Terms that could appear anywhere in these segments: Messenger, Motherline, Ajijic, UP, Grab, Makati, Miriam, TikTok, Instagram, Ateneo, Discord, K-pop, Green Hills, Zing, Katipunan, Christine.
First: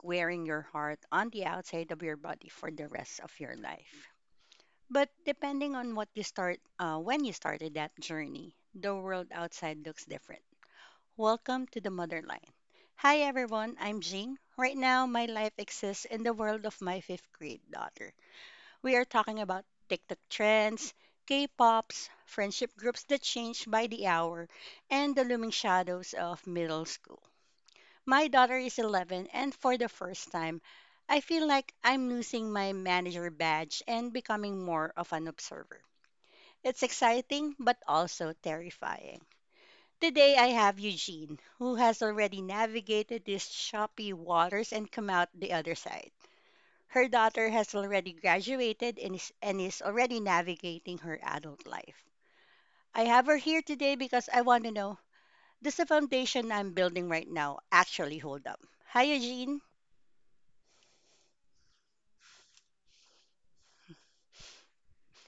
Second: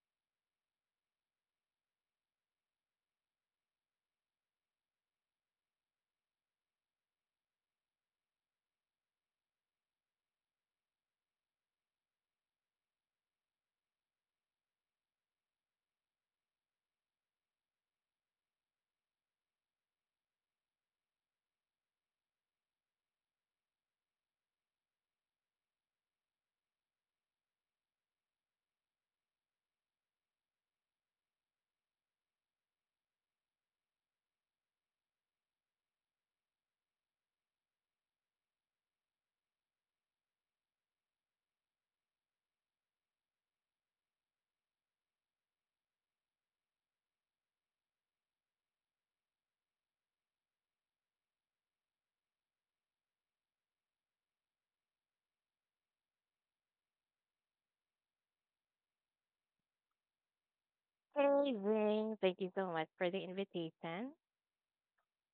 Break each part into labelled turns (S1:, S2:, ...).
S1: wearing your heart on the outside of your body for the rest of your life. But depending on what you start, when you started that journey, the world outside looks different. Welcome to the Motherline. Hi everyone, I'm Jean. Right now, my life exists in the world of my fifth grade daughter. We are talking about TikTok trends, K-pops, friendship groups that change by the hour, and the looming shadows of middle school. My daughter is 11, and for the first time, I feel like I'm losing my manager badge and becoming more of an observer. It's exciting, but also terrifying. Today, I have Eugene, who has already navigated these choppy waters and come out the other side. Her daughter has already graduated and is already navigating her adult life. I have her here today because I want to know, does the foundation I'm building right now actually hold up? Hi, Eugene.
S2: Hey, Zing. Thank you so much for the invitation.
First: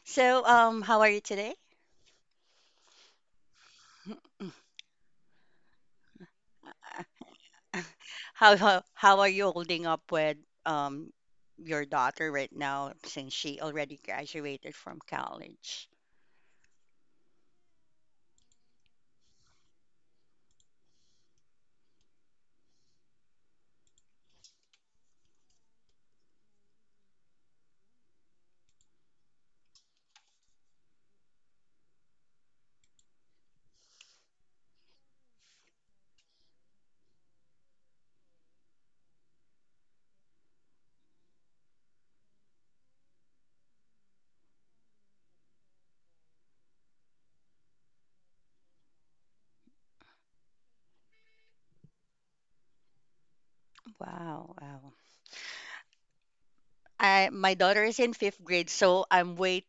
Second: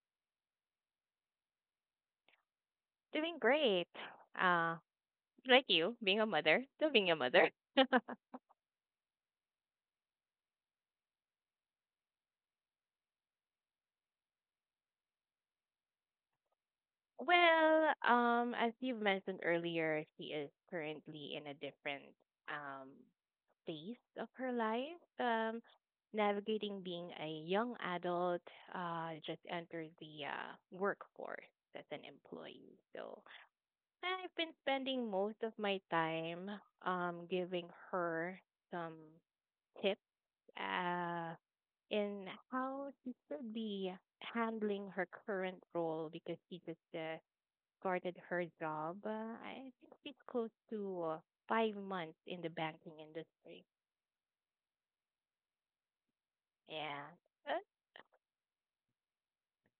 S1: So, how are you today?
S2: Doing great. Uh, like you, being a mother, still being a mother.
S1: How are you holding up with um your daughter right now since she already graduated from college?
S2: As you've mentioned earlier, she is currently in a different um phase of her life. Navigating being a young adult, just entered the workforce as an employee. So I've been spending most of my time giving her some tips uh, in how she should be handling her current role because she just started her job. I think she's close to 5 months in the banking industry.
S1: Wow, wow.
S2: Yeah.
S1: I
S2: Uh,
S1: My daughter is in fifth grade, so I'm way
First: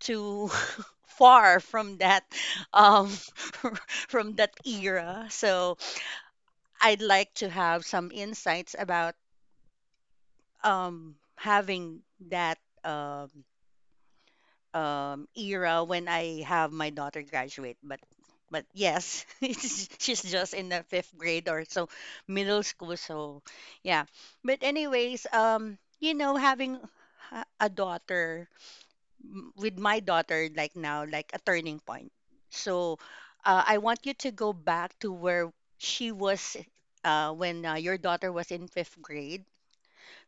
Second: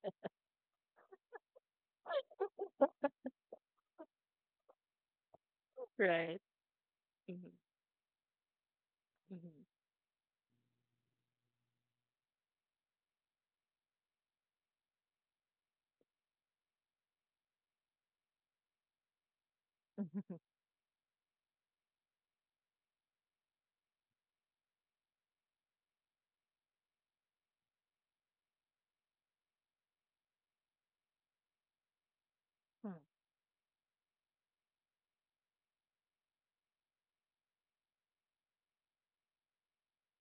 S1: too far from that um from that era. So
S2: Right.
S1: I'd like to
S2: Mm-hmm.
S1: have some insights about
S2: Mm-hmm.
S1: having that um era when I have my daughter graduate, but yes, she's just in the fifth grade or so, middle school. So yeah, but anyways, you know, having ha- a daughter with my daughter like now, like a turning point. So,
S2: Mm,
S1: I want you to go back to where she was when your daughter was in fifth grade.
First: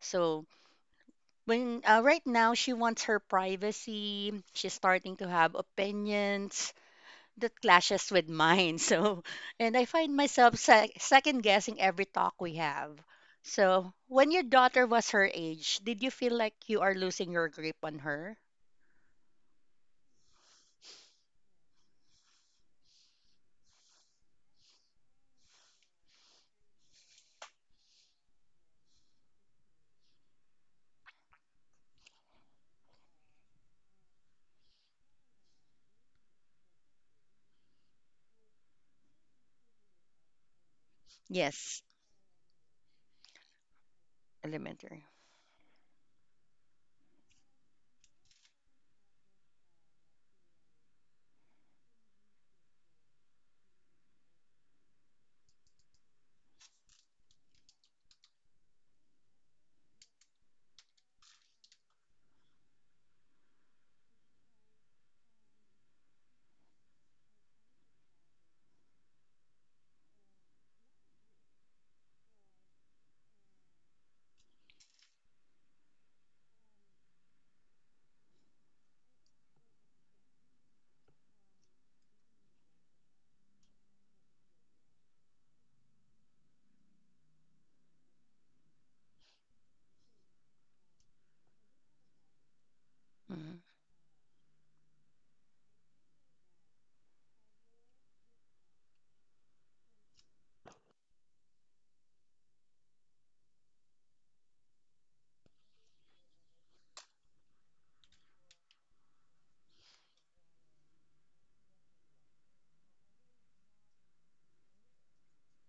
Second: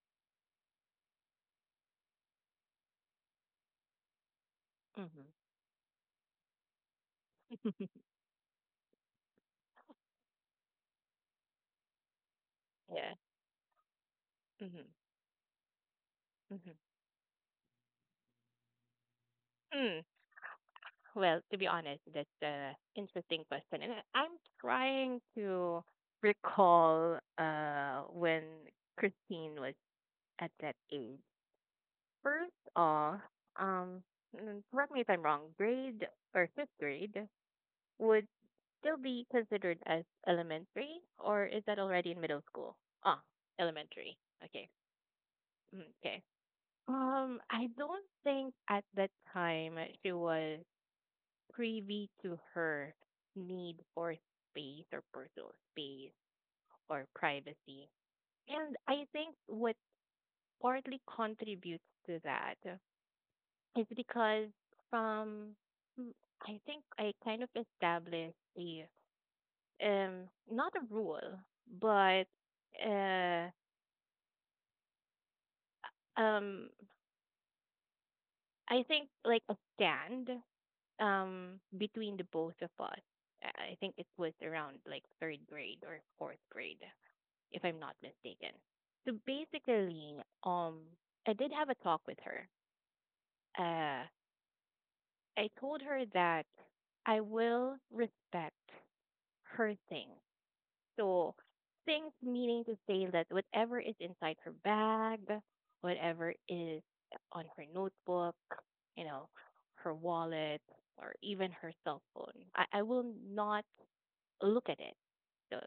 S1: So when, right now she wants her privacy, she's starting to
S2: mhm.
S1: have opinions that clashes with mine. So, and I find myself second guessing every talk we have.
S2: Yeah.
S1: So when your daughter
S2: Mhm.
S1: was her age, did you feel like
S2: Mhm.
S1: you are losing your grip on her?
S2: Mm. To be honest, that's a interesting question, and I'm trying to recall when Christine was at that age. First off, um, correct me if I'm wrong, grade or fifth grade would still be considered as elementary, or is that
S1: Yes,
S2: already in middle school? Ah, elementary. Okay.
S1: elementary.
S2: Okay. I don't think at that time she was privy to her need for space or personal space or privacy. And I think what partly contributes to that, it's because from mm, I think I kind of established a not a rule, but uh um I think like a stand between the both of us. I think it was around like third grade or fourth grade, if I'm not mistaken. So basically, um I did have a talk with her.
S1: Mm-hmm.
S2: Uh I told her that I will respect her thing. So things meaning to say that whatever is inside her bag, whatever is on her notebook, you know, her wallet, or even her cell phone, I will not look at it. So,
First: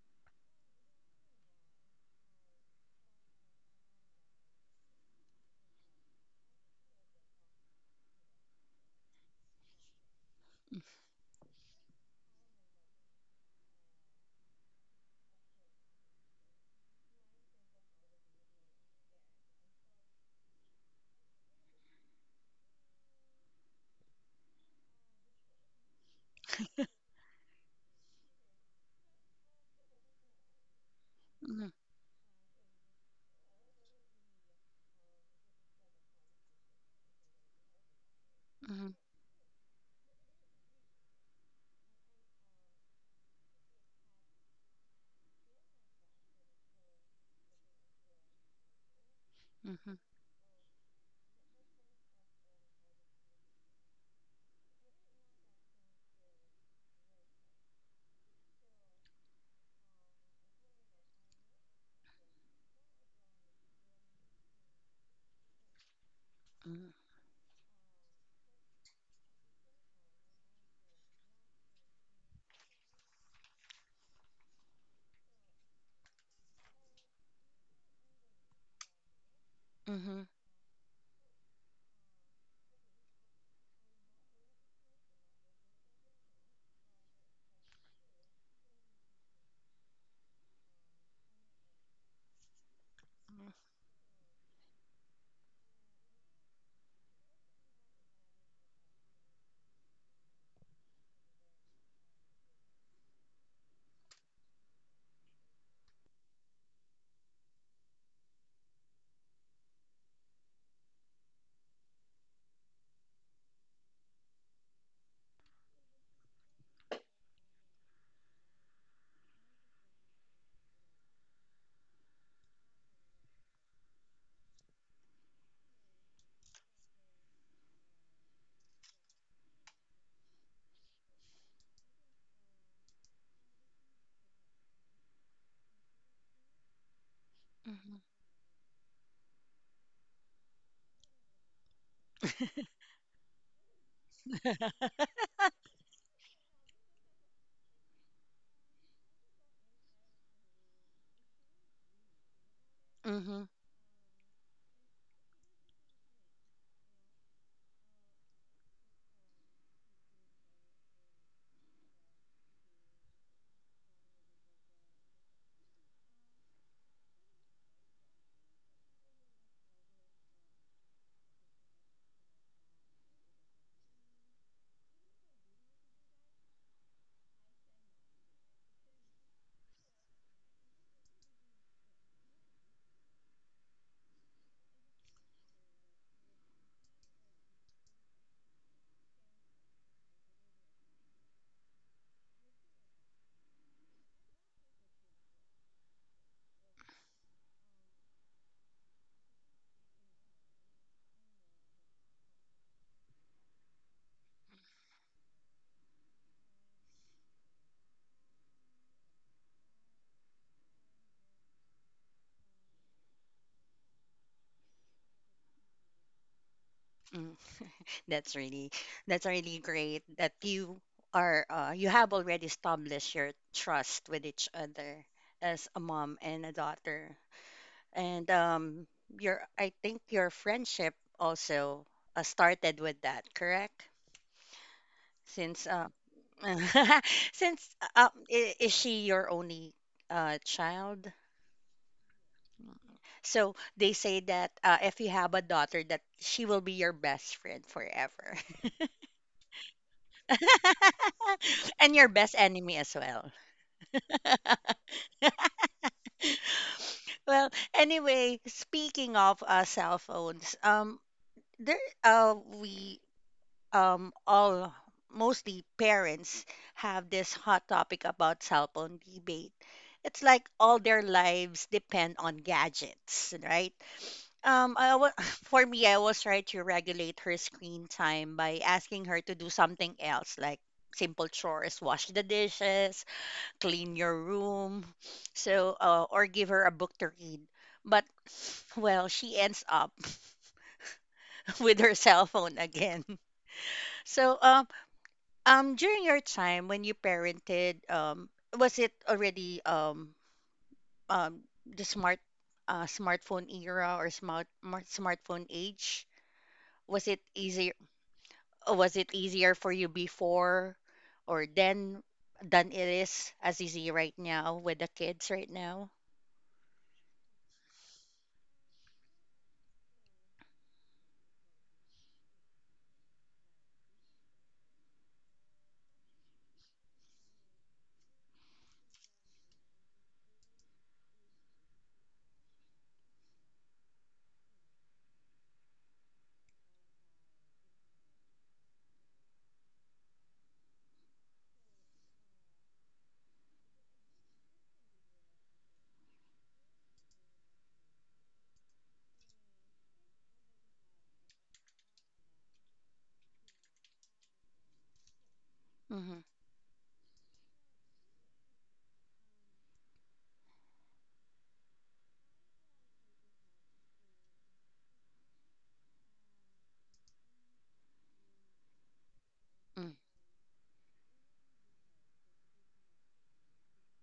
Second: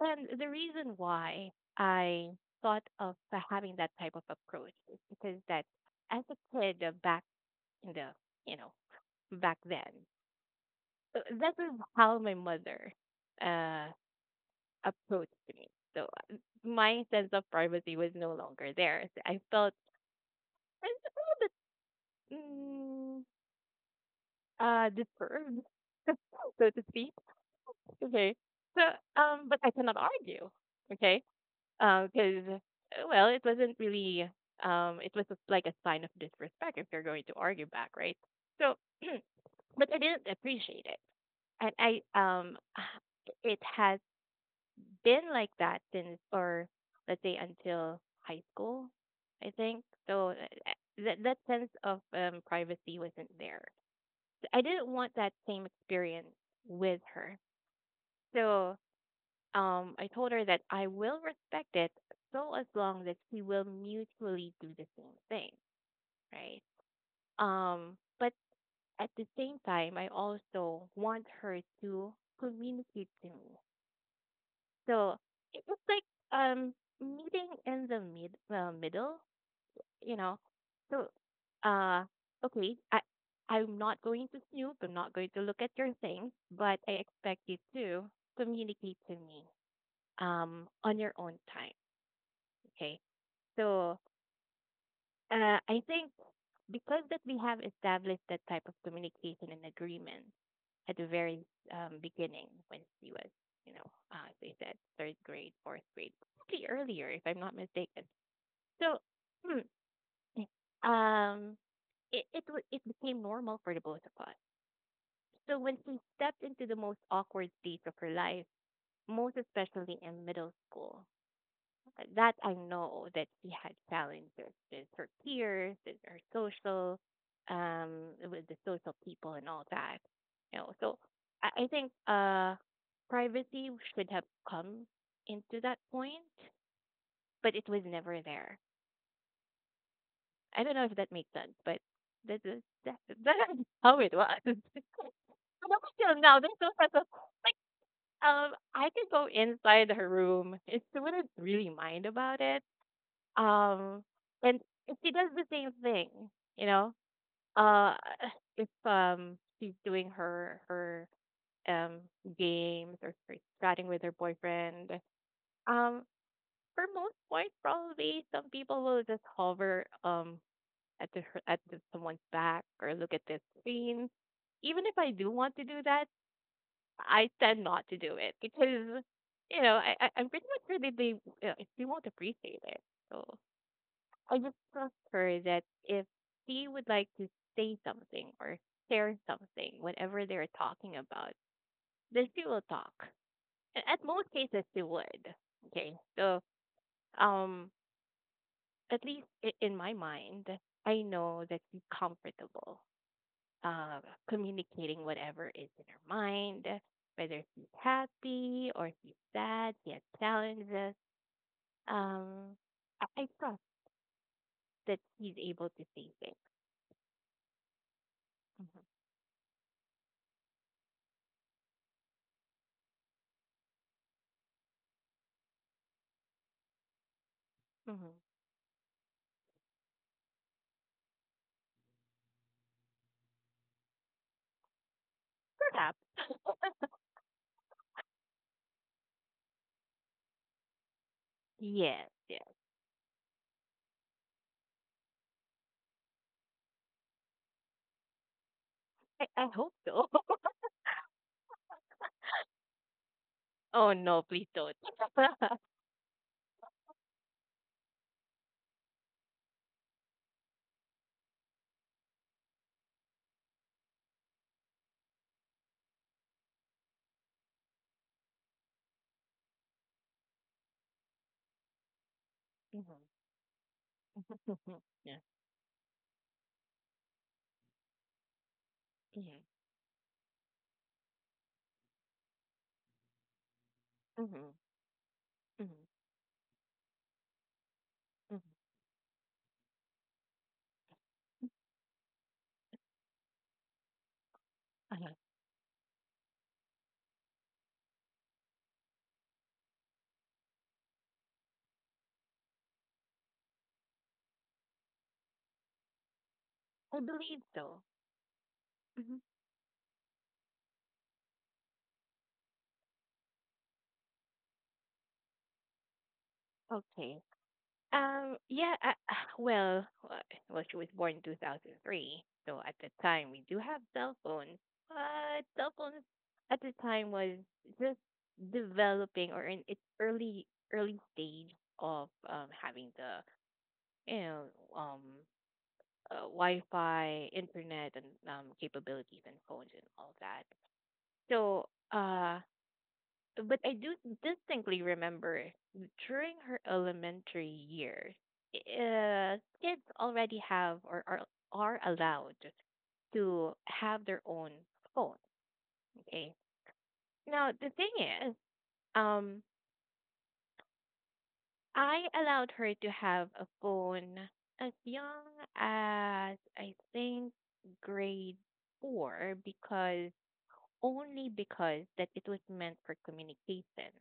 S2: and the reason why I thought of having that type of approach is because that as a kid back in the, you know, back then, that was how my mother uh, approached me. So uh, my sense of privacy was no longer there. So I felt I was a little bit disturbed, so to speak. Okay. So, but I cannot argue. Okay.
S1: Mm-hmm.
S2: Because, it wasn't really, it was just like a sign of disrespect if you're going to argue back, right? So, but I didn't appreciate it. And I, um, it has been like that since, or let's say until high school, I think.
S1: Mm-hmm.
S2: So that that sense of privacy wasn't there. I didn't want that same experience with her. So I told her that I will respect it so as long that we will mutually do the same thing, right? But at the same time, I also want her to communicate to me. So it was like um meeting in the middle, you
S1: Mm-hmm.
S2: know. So uh okay, I'm not going to snoop, I'm not going to look at your things, but I expect you to communicate to me on your own time. Okay. So I think because that we have established that type of communication and agreement at the very beginning when she was, you know, they said third grade, fourth grade, probably earlier if I'm not mistaken. So, hmm, eh, um, it became normal for the both of us. So when she stepped into the most awkward stage of her life, most especially in middle school, that I know that she had challenges with her peers, with her social, with the social people and all that. You know, so I think privacy should have come into that point, but it was never there. I don't know if that makes sense, but that is that, that is how it was. But up until now, there's no sense of like I could go inside her room and she wouldn't really mind about it.
S1: Mm-hmm.
S2: Um and if she does the same thing, you know, uh if she's doing her um games or she's chatting with her boyfriend, um for most points probably some people will just hover at the, at someone's back or look at their screen. Even if I do want to do that, I tend not to do it because you know I'm pretty much sure that they won't appreciate it. So I just trust her that if she would like to say something or share something, whatever they're talking about, then she will talk. At most cases, she would. Okay, so um, at least in my mind, I know that she's comfortable uh, communicating whatever is in her mind, whether she's happy or she's sad, she has challenges. Um, I trust that she's able to say things.
S1: Mm-hmm. That's really
S2: Hmm
S1: that's really great that you have already established your trust with each other as a mom and a daughter.
S2: hmm
S1: And your, I think your friendship also, started with that, correct? Since
S2: Perhaps,
S1: since, is she your only child?
S2: yes, yes.
S1: So they say that, if you have a daughter that she will be your best friend forever.
S2: I hope so.
S1: And your best enemy as well.
S2: Oh no, please don't.
S1: Well, anyway, speaking of, cell phones, there, we all, mostly parents, have this hot topic about cell phone debate. It's like all their lives depend on
S2: hmm
S1: gadgets, right? Um, I wa-
S2: yeah.
S1: for me, I was try to regulate her screen time by asking her to
S2: hmm
S1: do something else, like simple chores, wash the dishes, clean your
S2: hmm
S1: room,
S2: hmm
S1: or give her a book to read. But
S2: hmm
S1: well, she ends up with her cell phone again. So,
S2: I
S1: during your time when you parented, was it already um the smart smartphone era or smartphone age? Was it
S2: believe
S1: easier?
S2: so.
S1: Was it
S2: Hmm
S1: easier for you before or then than it is as easy right now with the kids right now?
S2: Okay. Um, yeah, uh, well, uh, she was born in 2003, so at the time we do have cell phones, but cell phones at the time was just developing or in its early stage of having the you know um Wi-Fi, internet, and capabilities and phones and all that. So but I do distinctly remember during her elementary years, kids already have or are allowed to have their own phone.
S1: Mm-hmm.
S2: Okay. Now the thing is, um, I allowed her to have a phone as young as I think grade four
S1: Mm.
S2: because only because that it was meant for communication.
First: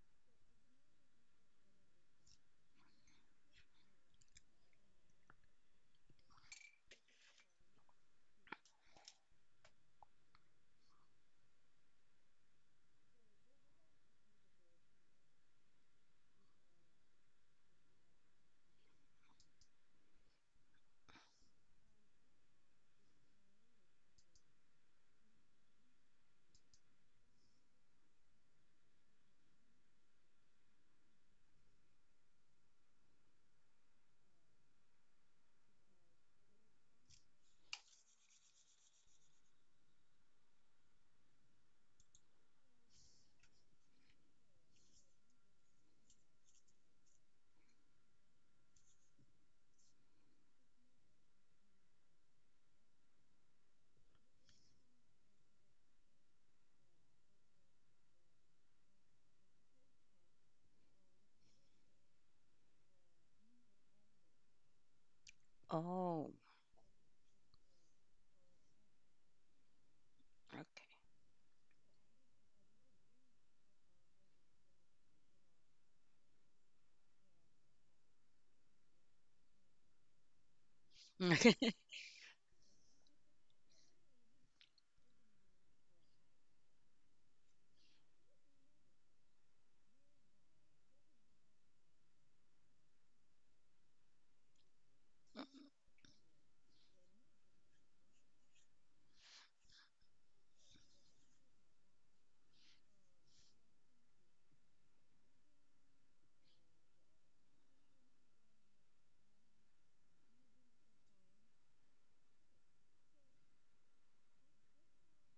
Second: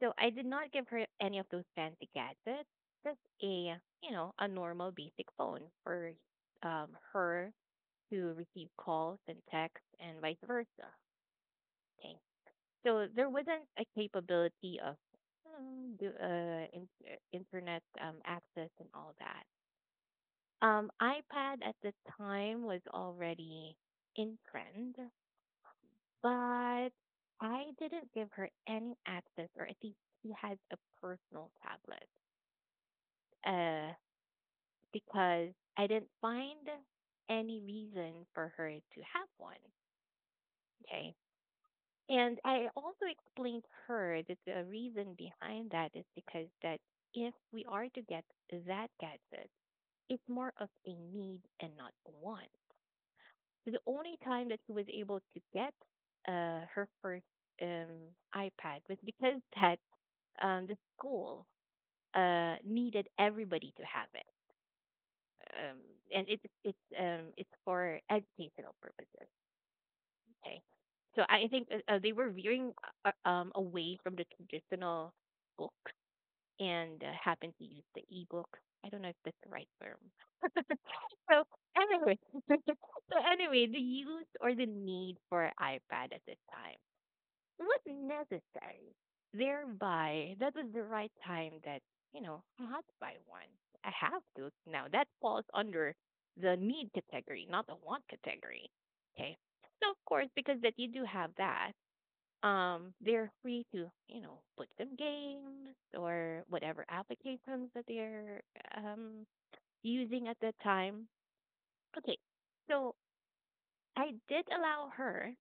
S2: So I did not give her any of those fancy gadgets. Just a, you know, a normal basic phone for um, her to receive calls and texts and vice versa. Okay. So there wasn't a capability of internet access and all that. iPad at the time was already in trend, but I didn't give her any access, or at least she has a personal tablet, uh, because I didn't find any reason for her to have one. Okay. And I also explained to her that the reason behind that is because that if we are to get that gadget, it's more of a need and not a want. So the only time that she was able to get her first iPad was because that the school needed everybody to have it. um, and
S1: Oh.
S2: it's for educational purposes. Okay,
S1: Okay.
S2: so I think they were veering away from the traditional books and happened to use the e-book. I don't know if that's the right term. so anyway, So anyway, the use or the need for iPad at this time was necessary. Thereby, that was the right time that, you know, I had to buy one. I have to. Now, that falls under the need category, not the want category. Okay. So, of course, because that you do have that, they're free to, you know, put some games or whatever applications that they're um, using at that time. Okay. So, I did allow her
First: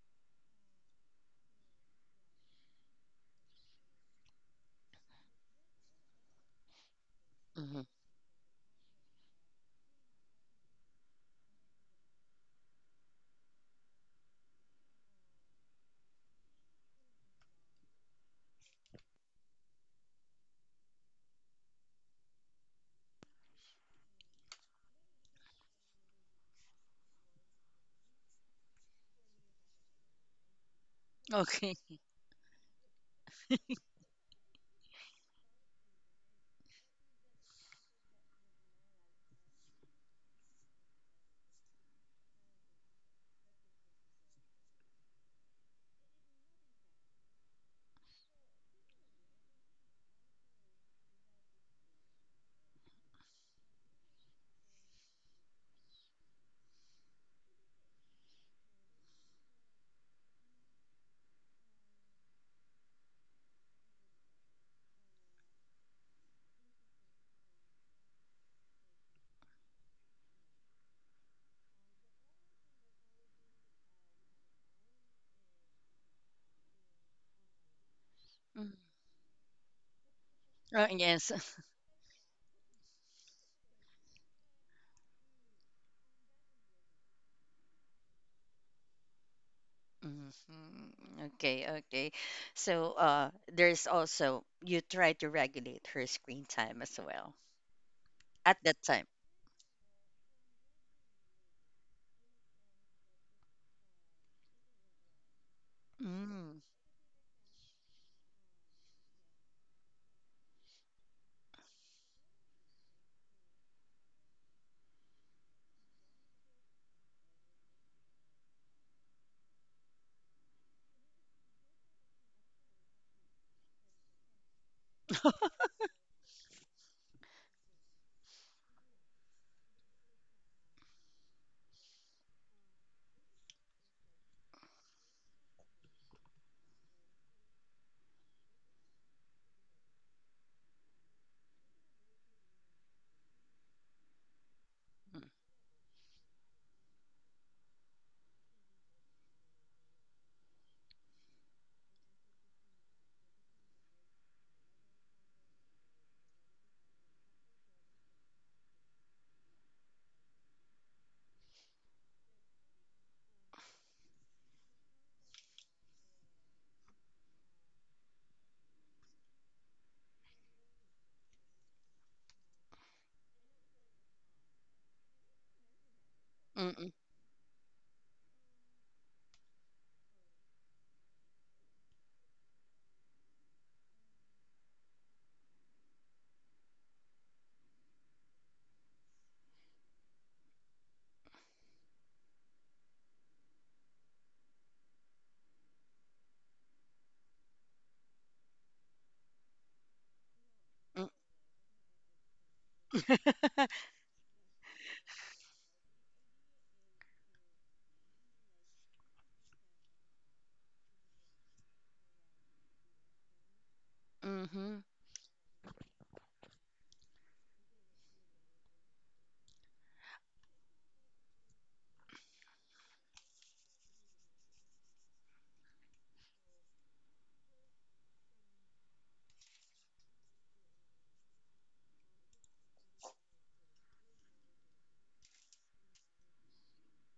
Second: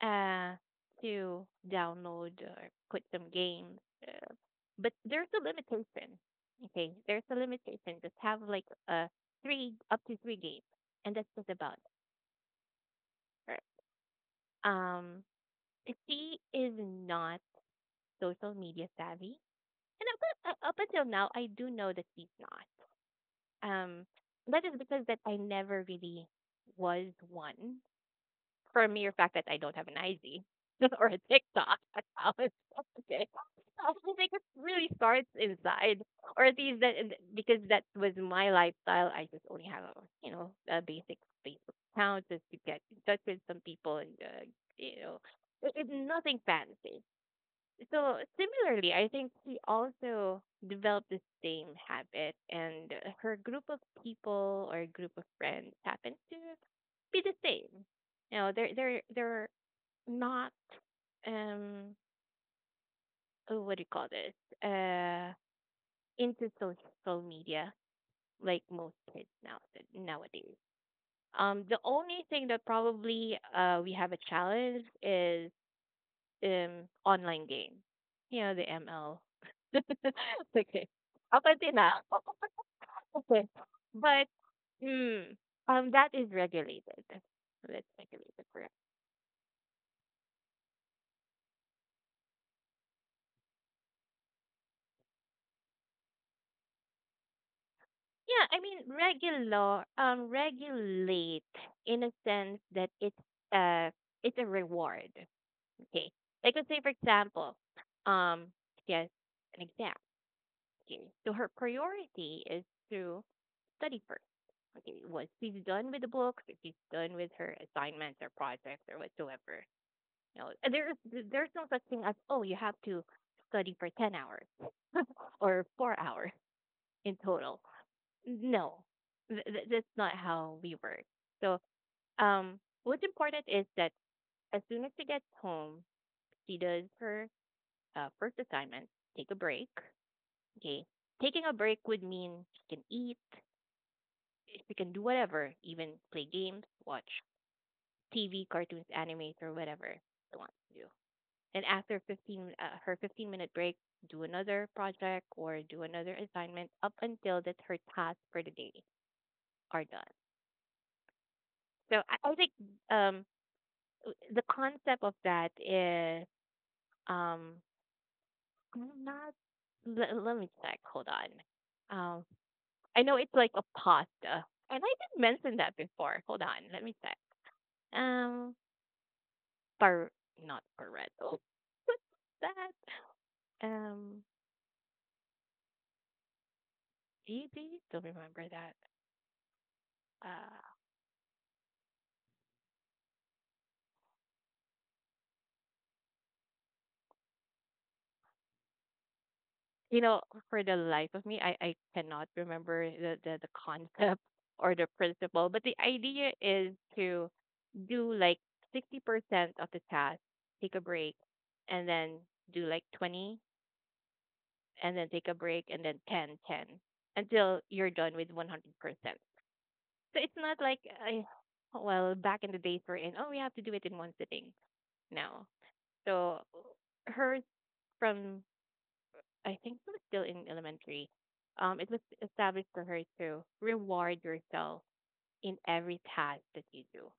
S2: uh, to download or put some games. Uh, but there's a limitation. Okay, there's a
S1: Mhm.
S2: limitation. Just have like three up to three games, and that's just about it. Um, she is not social media savvy, and up until now, I do know that she's not. Um, that is because that I never really was one, for a mere fact that I don't have an IG or a
S1: Okay.
S2: TikTok account. Okay. I was like, it really starts inside, or at least that because that was my lifestyle. I just only have, a, you know, a basic Facebook account just to get in touch with some people and, you know, it, it's nothing fancy. So similarly, I think she also developed the same habit, and her group of people or group of friends happens to be the same. You know, they're not um oh, what do you call this into social media like most kids nowadays. The only thing that probably we have a challenge is online game. You know,
S1: Mm.
S2: the ML.
S1: Oh,
S2: okay.
S1: yes.
S2: I'll now. okay. But mm, that is regulated. That's regulated, correct.
S1: Mhm. Okay, okay. So, there's also you try to regulate her screen time as well
S2: Yeah,
S1: at
S2: I mean
S1: that time.
S2: regular regulate in a sense that uh it's a reward. Okay. Like
S1: Mm.
S2: let's say for example, um yes, an exam. Okay. So her priority is to study first. Okay, once she's done with the books, if she's done with her assignments or projects or whatsoever, you know, there's there's no such thing as oh you have to study for 10 hours or 4 hours in total. No, that's not how we work. So what's important is that as soon as she gets home, she does her first assignment, take a break. Okay, taking a break would mean she can eat, she can do whatever, even play games, watch TV, cartoons, animator, whatever they want to do. And after her 15-minute break, do another project or do another assignment up until that her tasks for the day are done. So I think, um, the concept of that is, um, I'm not. Let me check. Hold on. Um, I know it's like a pasta, and I did mention that before. Hold on. Let
S1: Mm-mm.
S2: me check. Um, Bar not Barretto. What's that? Um, Really? Don't remember that. Uh, you know, for the life of me, I cannot remember the concept or the principle, but the idea is to do like 60% of the task, take a break, and then do like 20,
S1: Mm-hmm.
S2: and then take a break, and then ten until you're done with 100%. So it's not like, well, back in the days we're in, oh, we have to do it in one sitting now. So hers from I think she was still in elementary. It was established for her to reward yourself in every task that you do.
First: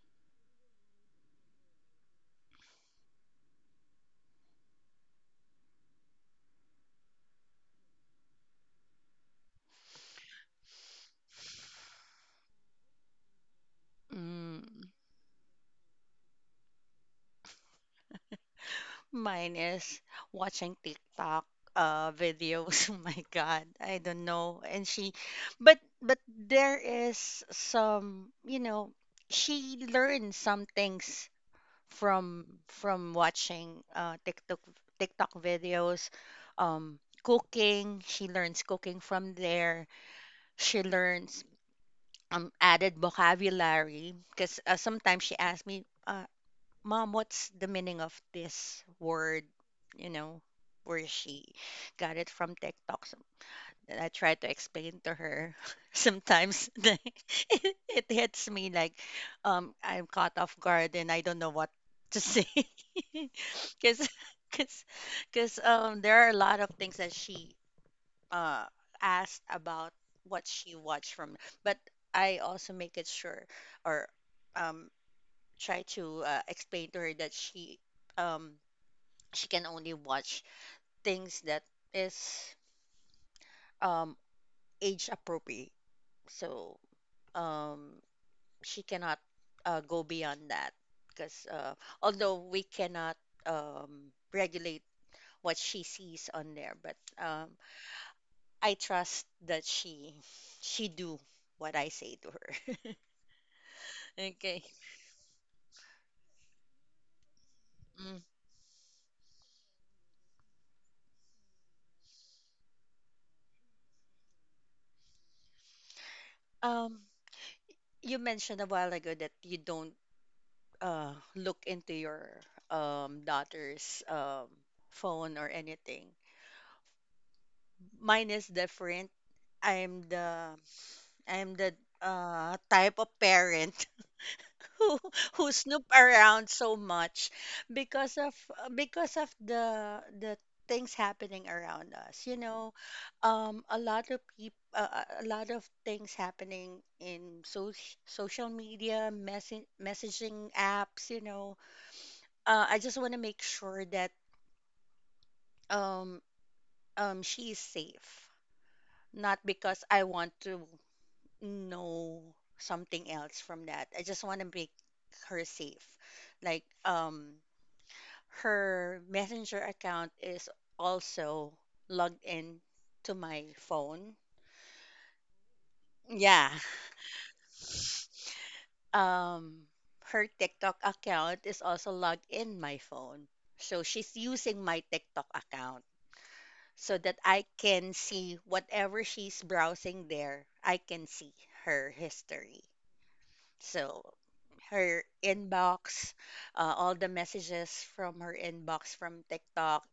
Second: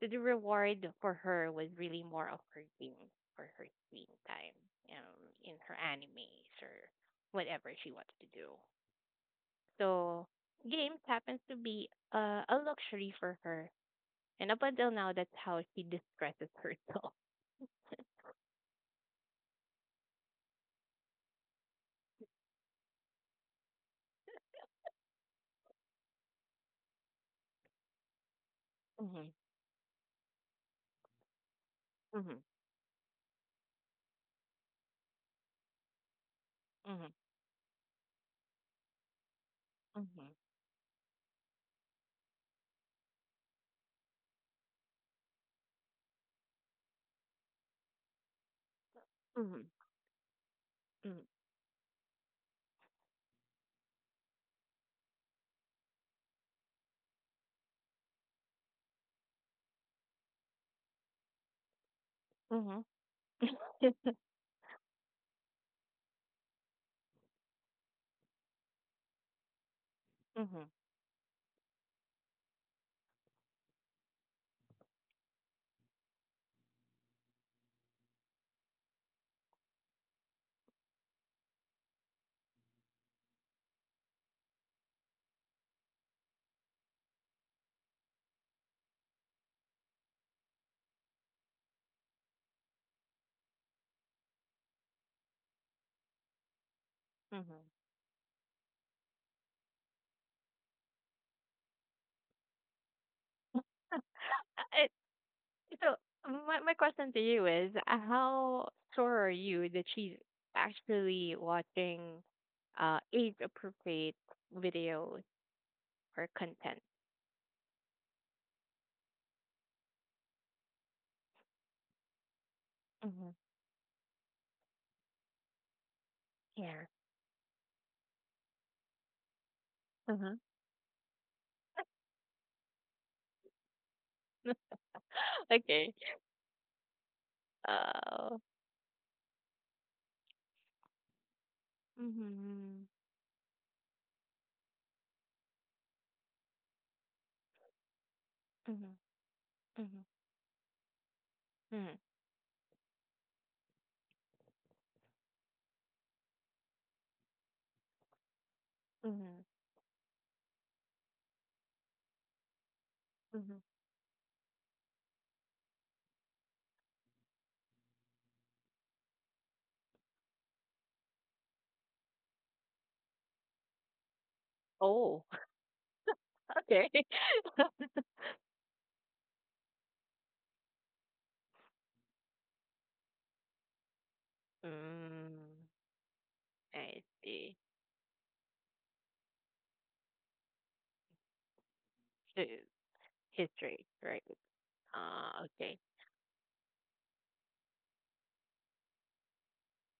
S2: So the reward for her was really more of her games or her screen time, in her animes or whatever she wants to do. So games happens to be a luxury for her, and up until
S1: Mm.
S2: now, that's how she distresses herself.
S1: Mine is watching TikTok videos. Oh my God, I don't know. But there is some, you know, she learned some things
S2: Mhm.
S1: from watching, TikTok videos,
S2: Mhm.
S1: cooking. She learns cooking from there.
S2: Mhm.
S1: She learns, added vocabulary because, sometimes she asks me, "Mom, what's the meaning of this word?"
S2: Mhm.
S1: You know, where
S2: Mhm.
S1: she got it from TikTok. So, and I try to explain to her. Sometimes it hits me like, I'm caught off guard and I don't know what to say.
S2: Mhm. Mhm.
S1: Because because because, there are a lot of things that she, uh, asked about what
S2: Mhm.
S1: she watched from. But I also make it sure, or um, try to, explain to her that um, she can only watch things that is, um, age appropriate. So, um, she cannot, go beyond that because, although we cannot, regulate what she sees on there, but, um,
S2: Mhm.
S1: I trust that she do what I say to her.
S2: Uh,
S1: Okay.
S2: So my question to you is,
S1: Mm.
S2: how sure are you that she's actually watching age-appropriate videos or content?
S1: Um, you mentioned a while ago that you don't, look into your,
S2: Mm-hmm.
S1: daughter's, phone or anything.
S2: Yeah.
S1: Mine is different. I'm
S2: Mm-hmm.
S1: the I'm the, type of parent who who
S2: Okay.
S1: snoop around so much because
S2: Uh.
S1: of because of the things happening around us. You
S2: Mm-hmm.
S1: know, a lot of people, a lot of things happening in social
S2: Mm-hmm.
S1: media, message
S2: Mm-hmm.
S1: messaging apps. You know,
S2: Mm-hmm.
S1: I just want to make sure that um she is safe,
S2: Mm-hmm.
S1: not because I want to. No, something else
S2: Mm-hmm.
S1: from that. I just want to make her safe. Like, her Messenger account is also logged in to my phone.
S2: Oh.
S1: Yeah.
S2: Okay.
S1: Um, Her TikTok account is also logged in my phone. So she's using my TikTok
S2: Mm,
S1: account
S2: I
S1: so that
S2: see.
S1: I can see whatever she's browsing there. I can see her
S2: So,
S1: history.
S2: history,
S1: So
S2: right?
S1: her
S2: Ah, okay.
S1: inbox, all the messages from her inbox from TikTok,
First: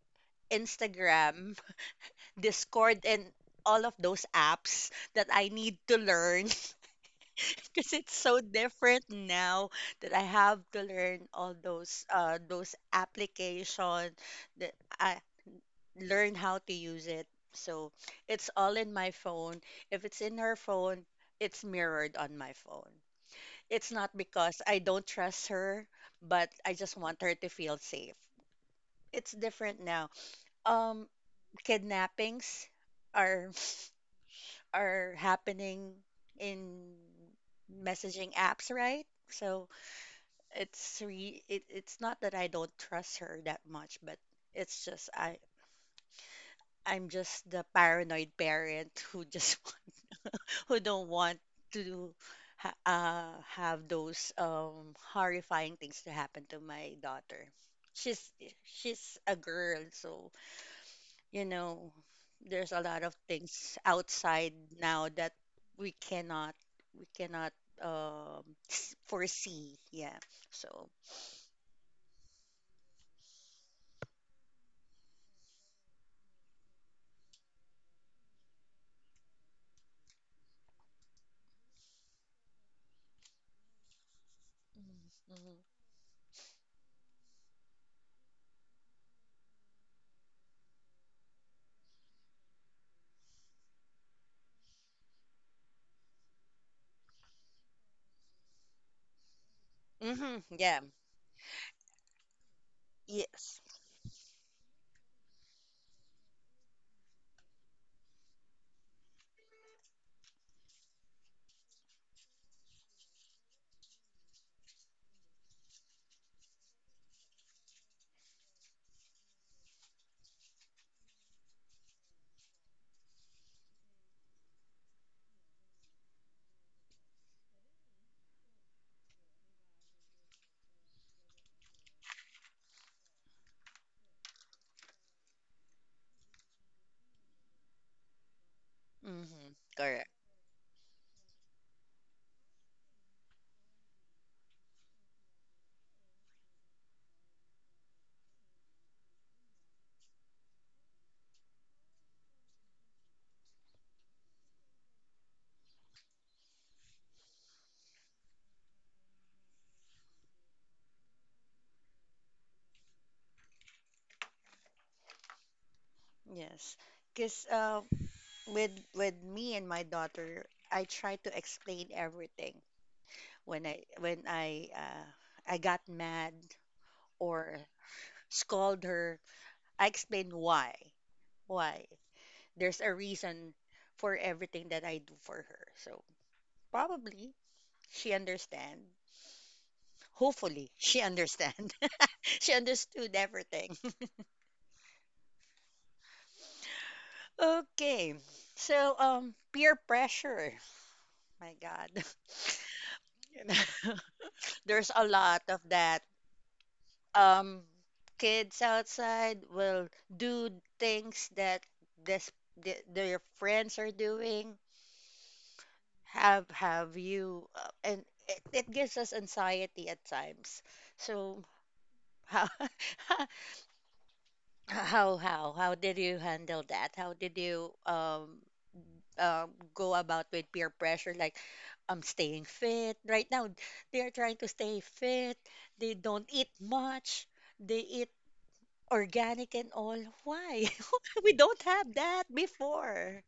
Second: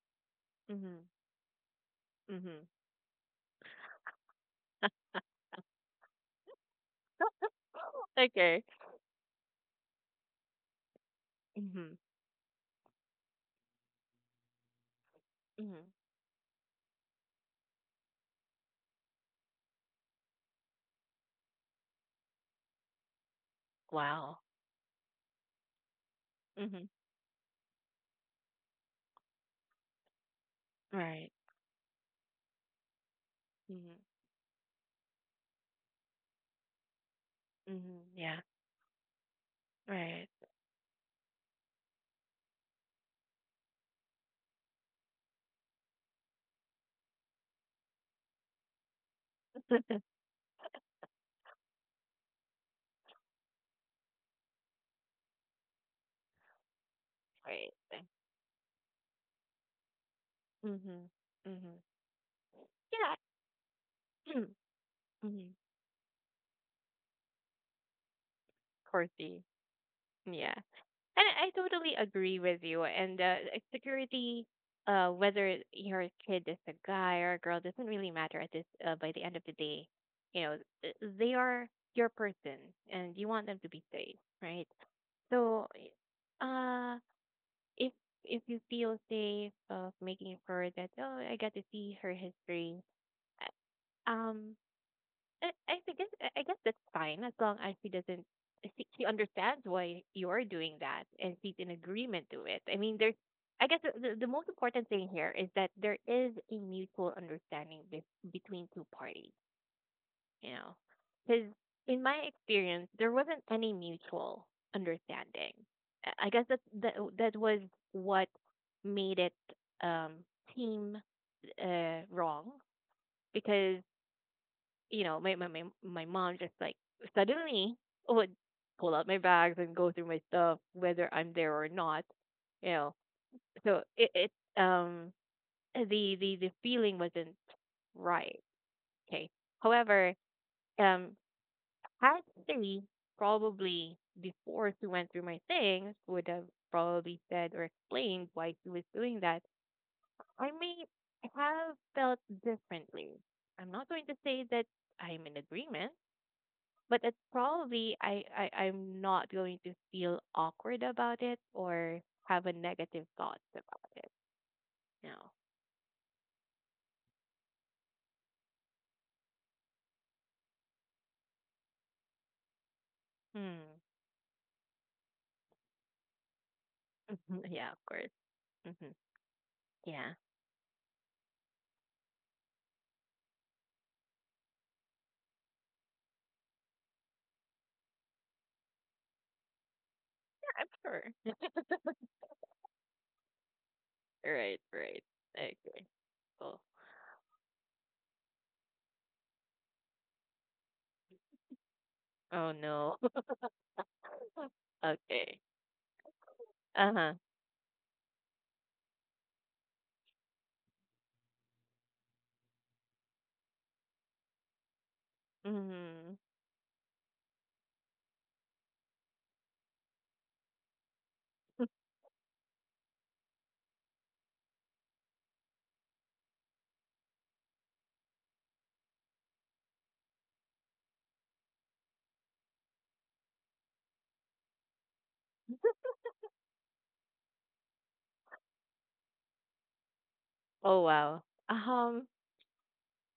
S2: Mm-hmm.
S1: Instagram,
S2: Mm-hmm.
S1: Discord, and all of those apps that I need to learn because it's so
S2: Okay.
S1: different now that I have to learn all
S2: Mhm.
S1: those, those application that I
S2: Mhm.
S1: learn how to use it. So it's all in my phone. If it's in her phone, it's mirrored on my phone. It's not
S2: Wow.
S1: because I don't trust her, but I
S2: Mhm.
S1: just want her to feel safe. It's different now. Um,
S2: Right.
S1: Kidnappings are
S2: Mhm.
S1: are happening in
S2: Mhm.
S1: messaging
S2: Yeah.
S1: apps, right? So
S2: Right.
S1: it's not that I don't trust her that much, but it's just I'm just the paranoid parent who just who don't want to, have those, horrifying things to happen to my daughter.
S2: Right.
S1: She's she's a girl, so
S2: Mhm.
S1: you
S2: Mhm.
S1: know there's a lot of
S2: Yeah.
S1: things outside now that
S2: Mhm.
S1: we cannot we cannot, um,
S2: Courtesy.
S1: foresee. Yeah.
S2: Yeah.
S1: So.
S2: And I totally agree with you. And like, security, whether your kid is a guy or a girl, doesn't really matter at this. By the end of the day, you know, they are your person, and you want them to be safe, right? So, uh, if if you feel safe of making sure that oh I got to see her history, I- um, I think it's— I guess that's fine as long as she doesn't, she understands why
S1: Mm-hmm.
S2: you're
S1: Yeah.
S2: doing that and she's in agreement to it. I mean, there's,
S1: Yes.
S2: I guess, the most important thing here is that there is a mutual understanding, between two parties, you know, because in my experience, there wasn't any mutual understanding. I guess that was what made it, um, seem, wrong because, you know, my mom just like suddenly would pull out my bags and go through my stuff whether I'm there or not, you know. So it um the feeling wasn't right. Okay.
S1: Mm-hmm. Correct.
S2: However, um actually, probably before she went through my things, would have probably said or explained why she was doing that. I may have felt differently. I'm not going to say that I'm in agreement, but it's probably, I'm not going to feel awkward about it or have a negative thoughts about it. No.
S1: Yes. Because, with me and my daughter, I try to explain everything.
S2: Hmm.
S1: When I, I got mad or
S2: Yeah, of course.
S1: scold
S2: Hmm.
S1: her, I
S2: Yeah. Yeah,
S1: explain why. Why? There's a reason for everything that I do for her. So probably she understand. Hopefully
S2: I'm
S1: she
S2: sure.
S1: understand. She understood everything.
S2: Right, right. Okay. Cool.
S1: Okay. So, peer pressure. My God.
S2: Oh oh, no.
S1: You know, there's a lot
S2: Okay.
S1: of that,
S2: Uh-huh.
S1: um kids outside will do things that, this their friends are doing,
S2: Mhm.
S1: have you and it gives us anxiety at times. So how how did you handle that? How did you, go about with peer pressure? Like, I'm staying fit right now, they're trying to stay fit, they don't eat much, they eat organic and all. Why?
S2: Oh, wow.
S1: We don't have that before.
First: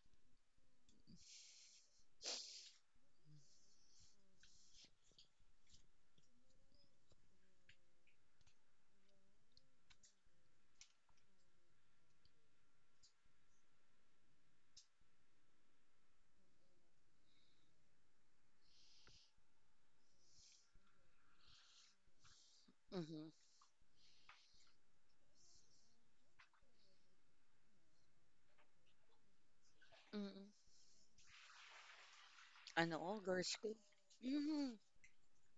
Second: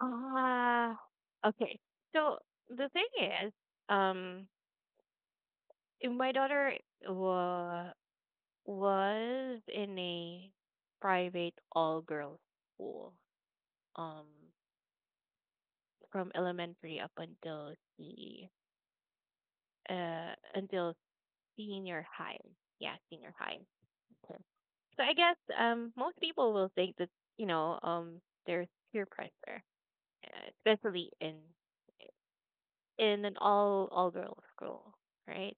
S2: ah, okay. So the thing is, um, my daughter wa was in a private all-girls school, um, from elementary up until the until senior high. Yeah,
S1: Mm-hmm.
S2: senior high. Okay. So I guess, most people will think that, you know, there's peer pressure,
S1: Mm-hmm.
S2: especially
S1: Ano, all
S2: in an
S1: girls school.
S2: all girls
S1: Mm-hmm.
S2: school, right?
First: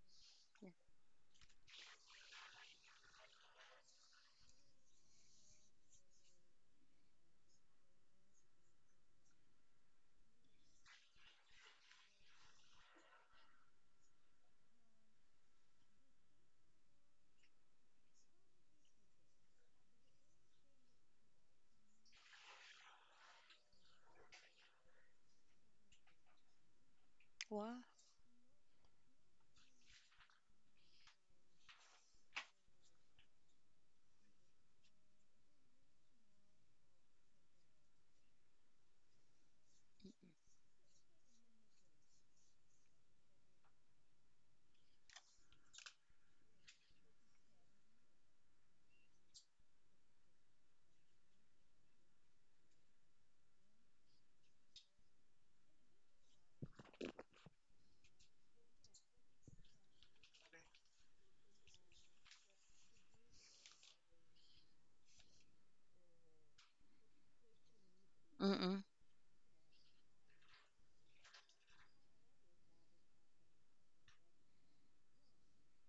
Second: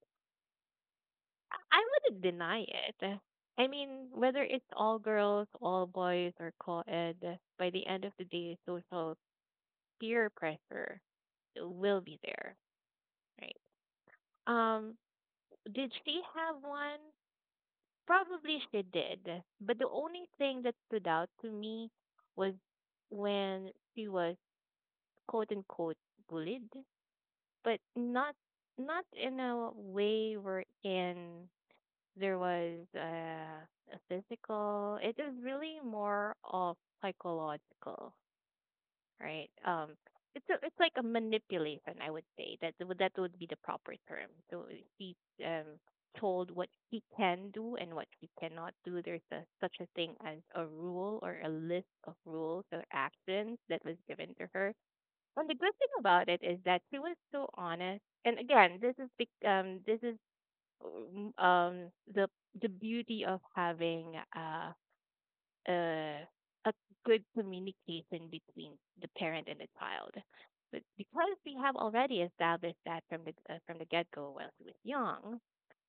S2: I wouldn't deny it. I mean, whether it's all girls, all boys, or co ed, by the end of the day, social peer pressure will be there, right? Um, did she have one? Probably she did. But the only thing that stood out to me was when she was quote unquote bullied,
S1: Wow.
S2: but not in a way wherein, there was a physical. It is really more of psychological, right? It's a, it's like a manipulation, I would say. That would be the proper term. So she um told what she can do and what she cannot do. There's a, such a thing as a rule or a list of rules or actions that was given to her. And the good thing about it is that she was so honest. And again, this is, um um, the the beauty of having, a a good communication between
S1: Mm-mm.
S2: the parent and the child. But because we have already established that, from the get go while she was young,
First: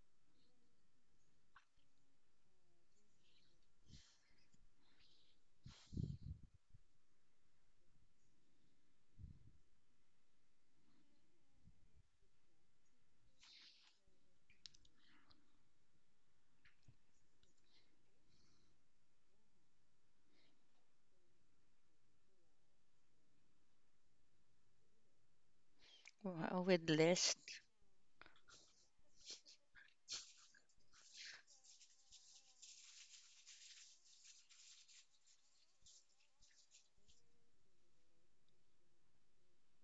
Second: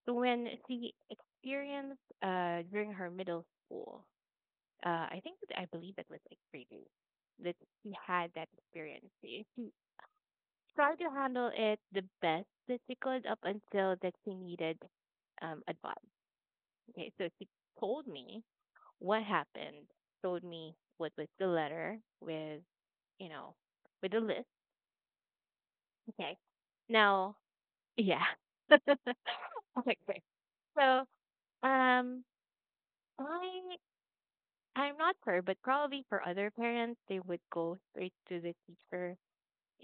S2: so when she experienced, during her middle school, I think that I believe that was like grade 8, that she had that experience. She tried to handle it the best that she could up until that she needed, advice. Okay, so she told me what happened, told me what was the letter with, you know, with the list. Okay.
S1: Wow, with
S2: Now,
S1: list.
S2: yeah. Okay, great. So, um, I I'm not sure, but probably for other parents, they would go straight to the teacher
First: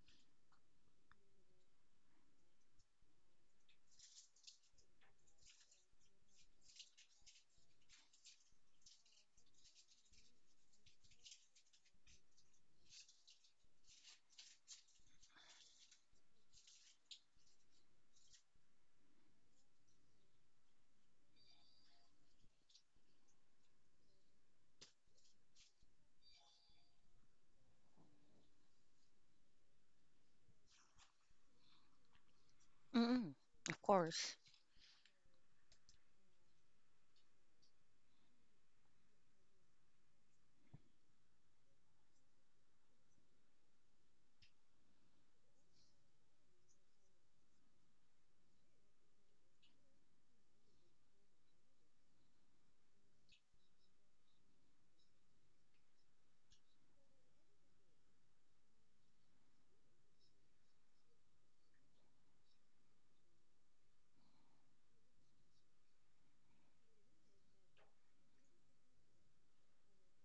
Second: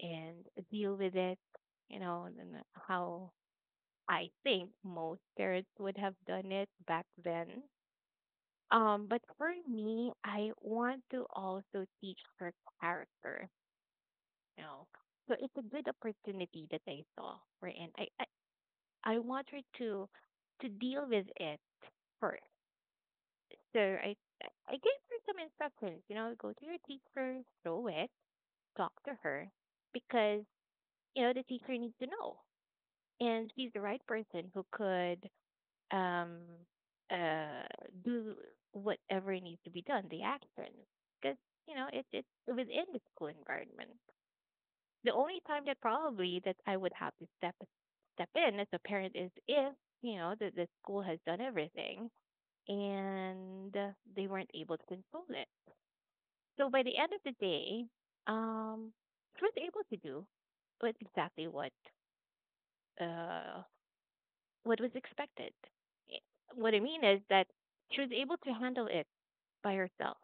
S2: and deal with it. You know, and then how I think most parents would have done it back then. But for me, I want to also teach her character, you know. So it's a good opportunity that I saw for, and I want her to deal with it first. So I gave her some instructions, you know, go to your teacher, show it, talk to her because, you know, the teacher needs to know.
S1: Mm-mm.
S2: And she's
S1: Of
S2: the right
S1: course.
S2: person who could, um uh do whatever needs to be done, the action, because, you know, it's within the school environment. The only time that probably that I would have to step in as a parent is if, you know, the school has done everything and, they weren't able to control it. So by the end of the day, um she was able to do, exactly uh what was expected. I- What I mean is that she was able to handle it by herself.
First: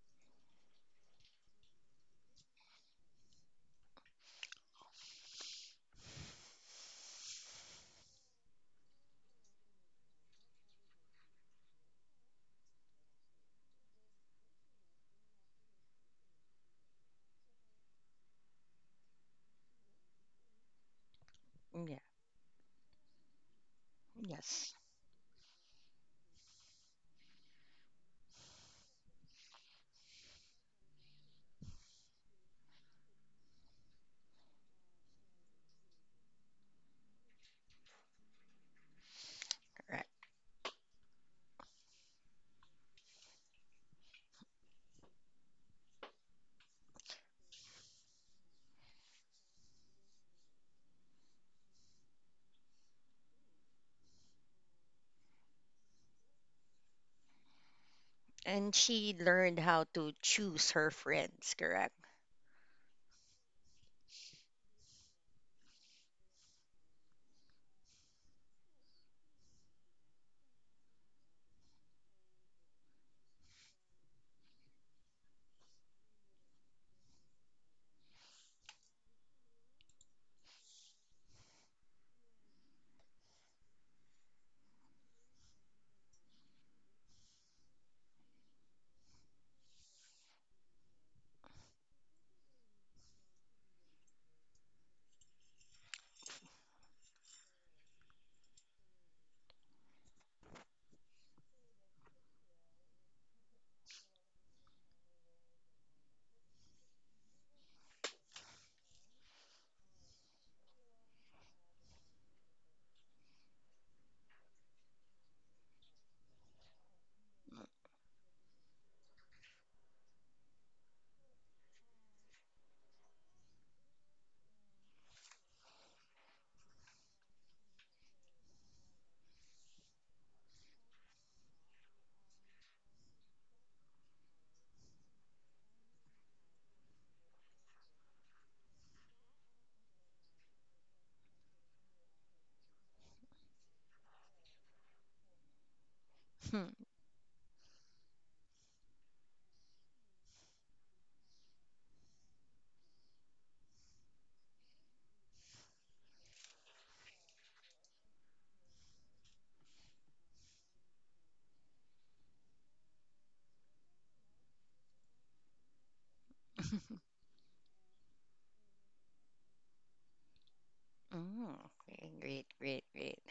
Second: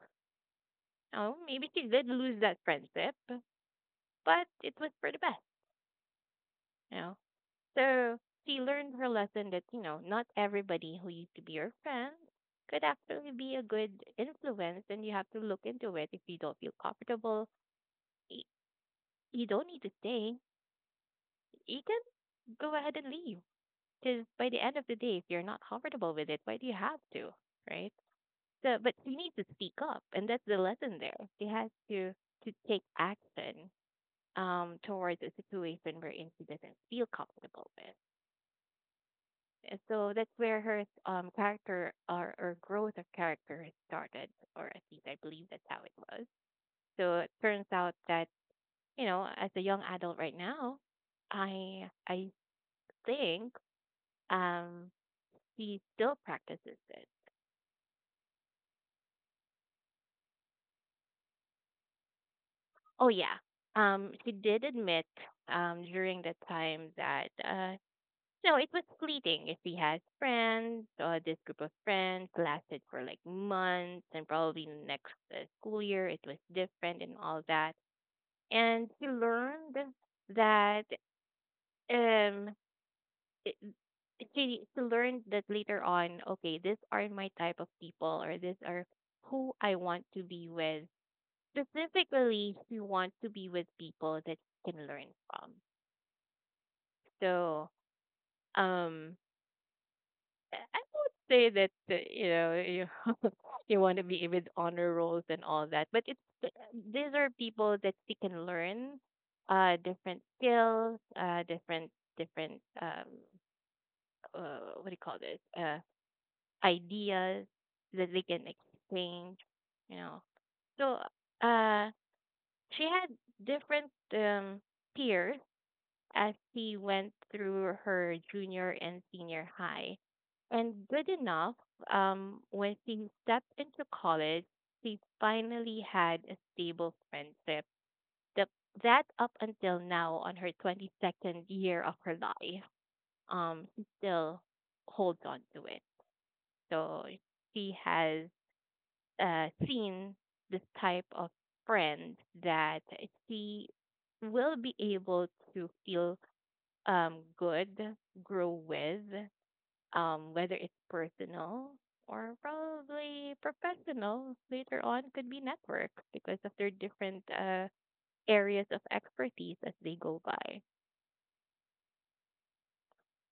S2: Now, maybe she did lose that friendship, but it was for the best, you know. So she learned her lesson that, you know, not everybody who used to be your friend could actually be a good influence, and you have to look into it if you don't feel comfortable. y- You don't need to stay. You
S1: Yeah.
S2: can go ahead and leave. Because by the
S1: Yes.
S2: end of the day, if you're not comfortable with it, why do you have to, right? So, but they need to speak up, and that's the lesson there. They has to take action, towards a situation wherein she doesn't feel comfortable with. And so
S1: Correct.
S2: that's where her, character, or growth of character started, or at least I believe that's how it was. So it turns out that, you know, as a young adult right now, I think, um she still practices it.
S1: And she learned how to choose her friends, correct?
S2: Oh yeah, she did admit, during the time that, no, it was fleeting. If we had friends, this group of friends lasted for like months and probably the next, school year it was different and all that. And she learned that, um it, she learned that later on, okay, these are my type of people or these are who I want to be with. Specifically, she wants to be with people that she can learn from. So, um I would say that, you know, you you want to be with honor rolls and all that, but it's, these are people that they can learn, different skills, different, what do you call this, ideas that they can exchange, you know. So, uh she had different, peers as she went through her junior and senior high. And good enough, when she stepped into college, she finally had a stable friendship. The, that up until now, on her 22nd year of her life, she still holds on to it.
S1: Hmm.
S2: So she has, seen this type of friend that she will be able to feel, good grow with, whether it's personal or probably professional later on could be network because of their different, areas of expertise as they go by.
S1: Mm, okay, great, great, great.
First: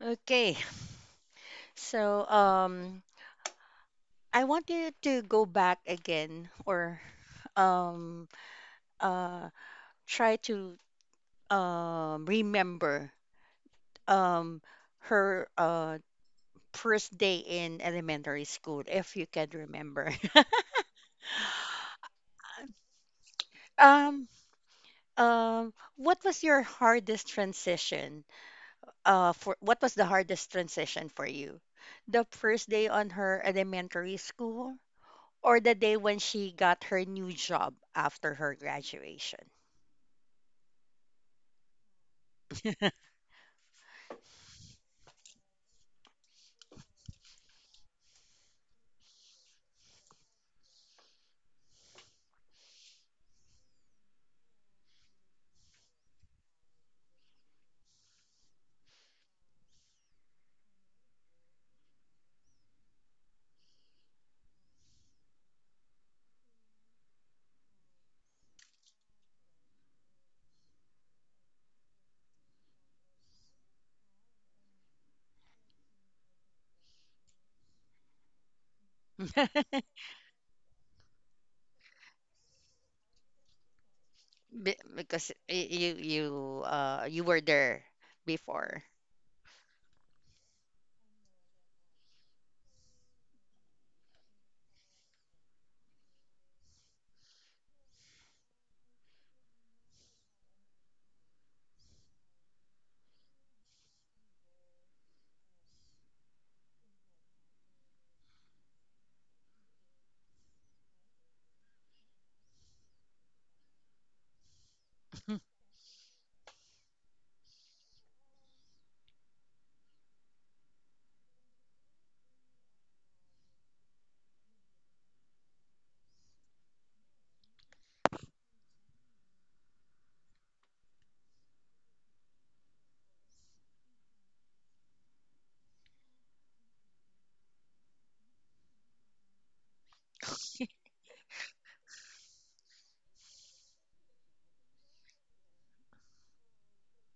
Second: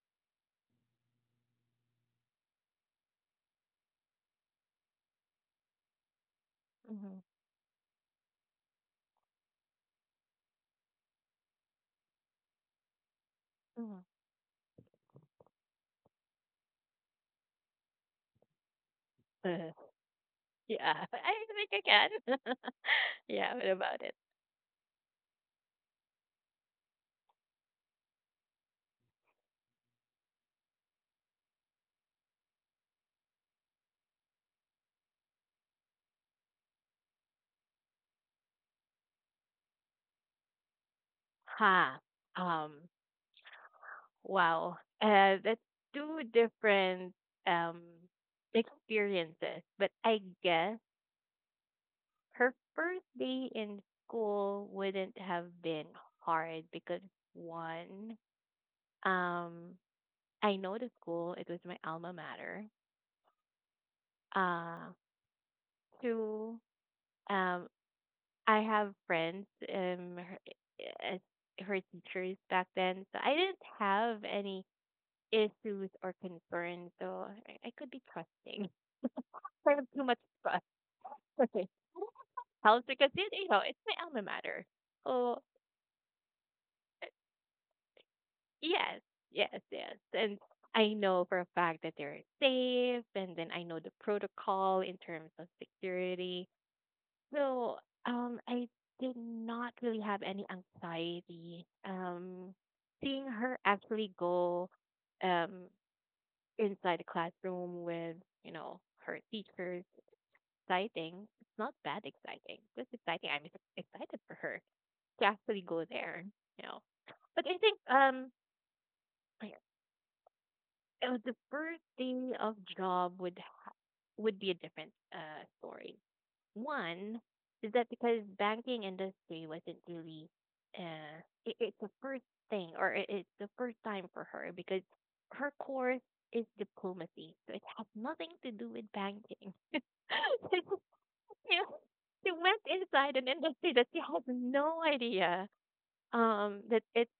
S1: Okay, so, I want you to go back again, or,
S2: Hmm.
S1: um, uh, try to, remember,
S2: Hmm.
S1: um, her, first day in elementary school, if you can
S2: Uh,
S1: remember.
S2: yeah, I think I can. Yeah, what about it?
S1: Um, what was your hardest transition? For what was the hardest transition for you? The first day on her elementary school, or the day when she got her new job after her graduation?
S2: Ha. Um. Wow. That's two different um experiences, but I guess her birthday in school wouldn't have been hard because one, um, I know the school. It was my alma mater. Uh, two, um, I have friends, her, as her teachers back then, so I didn't have any issues or concerns. So I could be trusting. I have too much trust. Okay, helps because it. It's my alma mater.
S1: Because,
S2: So.
S1: you
S2: eh,
S1: you were there before.
S2: Yes, yes, yes. And I know for a fact that they're safe, and then I know the protocol in terms of security. So, I did not really have any anxiety. Seeing her actually go, um, inside the classroom with, you know, her teachers, exciting. It's not that exciting. It's exciting. I'm excited for her to actually go there, you know. But I think, the first day of job would be a different story. One is that because banking industry wasn't really it's the first thing or it's the first time for her because her course is diplomacy, so it has nothing to do with banking. She went inside an industry that she has no idea that it's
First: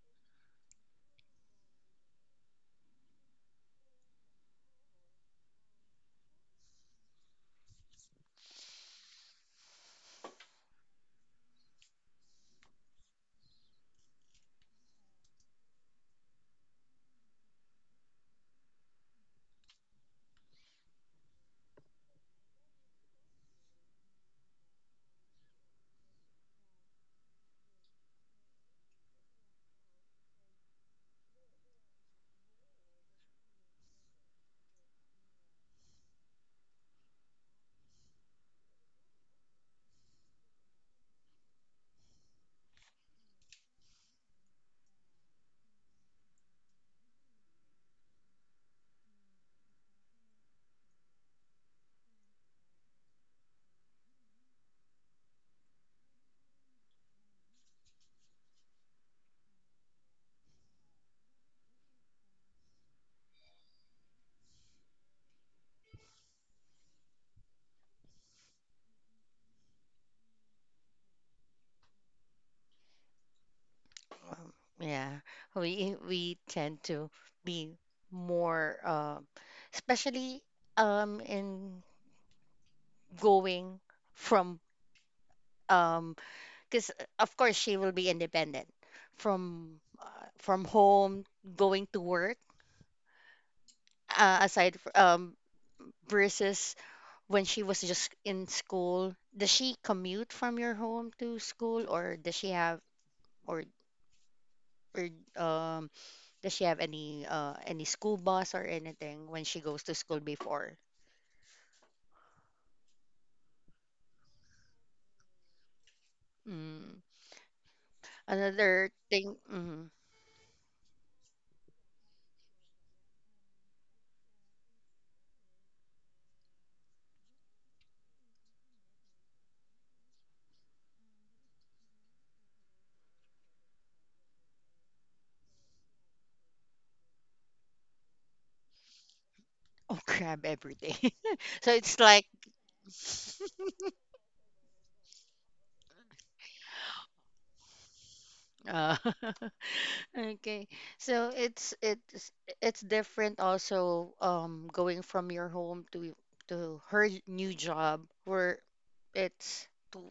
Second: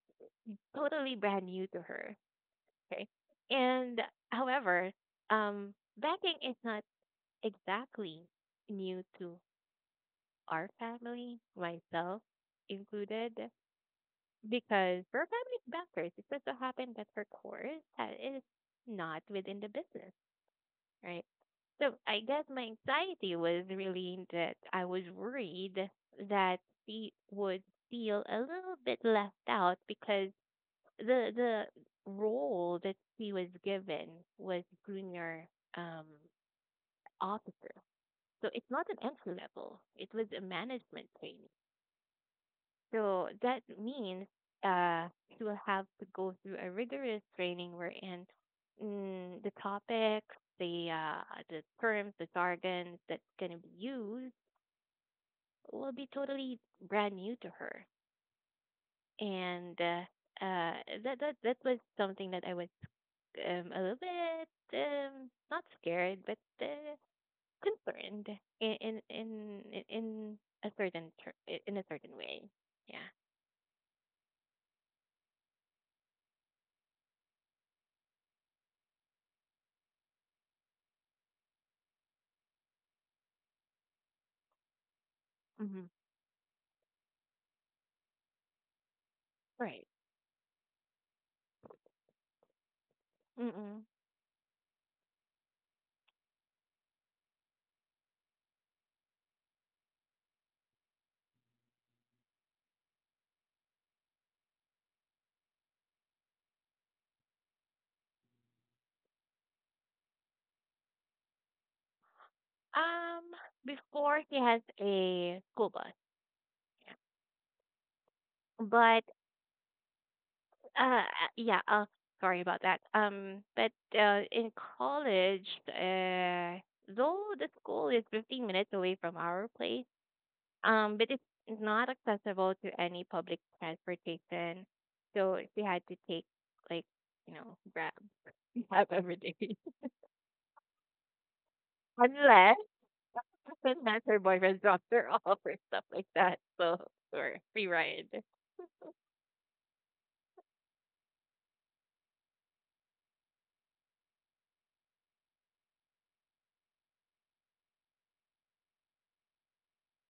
S2: totally brand new to her. Okay. And however, begging is not exactly new to our family, myself included, because we're family bankers. It just so happened that her course is not within the business, right? So I guess my anxiety was really that I was worried that she would feel a little bit left out because the role that he was given was junior um, officer. So it's not an entry level. It was a management training. So that means he will have to go through a rigorous training wherein the topics, the terms, the jargons that's going to be used will be totally brand new to her. And uh, that was something that I was a little bit not scared, but concerned in in in in a certain way. Yeah.
S1: Um, Yeah, we tend to be more, especially, in going from,
S2: Mm-hmm.
S1: um because of course she will be independent from,
S2: Right.
S1: from home going to work,
S2: Mm-mm.
S1: uh, aside f- um versus when she was just in school. Does she commute from your home to school, or or or um does she have any school bus or anything when she goes to school before?
S2: Um, before he has a school bus.
S1: Mm.
S2: Yeah.
S1: Another
S2: But
S1: thing, mm,
S2: uh, yeah. Sorry about that. But in college, though the school is 15 minutes away from our place. But it's not accessible to any public transportation, so she had to take like you know grab grab every day.
S1: oh, grab everything. So it's like,
S2: Unless her boyfriend dropped her off or stuff like that. So or free ride.
S1: uh, okay. So it's different also, going from your home to her new job where, it's to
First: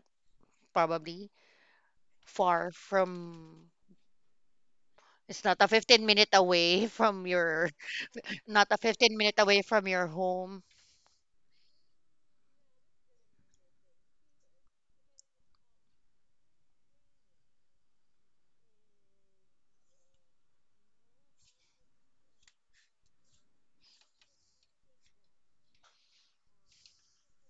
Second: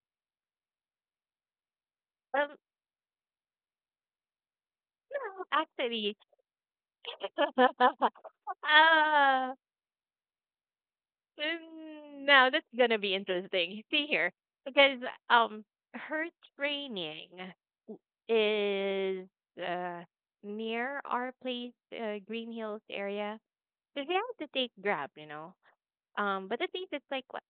S1: probably
S2: Um,
S1: far from, it's
S2: no,
S1: not a 15
S2: actually,
S1: minute away from your not a 15 minute
S2: ah,
S1: away from your home.
S2: mm, now that's gonna be interesting. See here, because um, her training w- is uh near our place, Green Hills area. Because we have to take Grab, you know. But at least it's like what,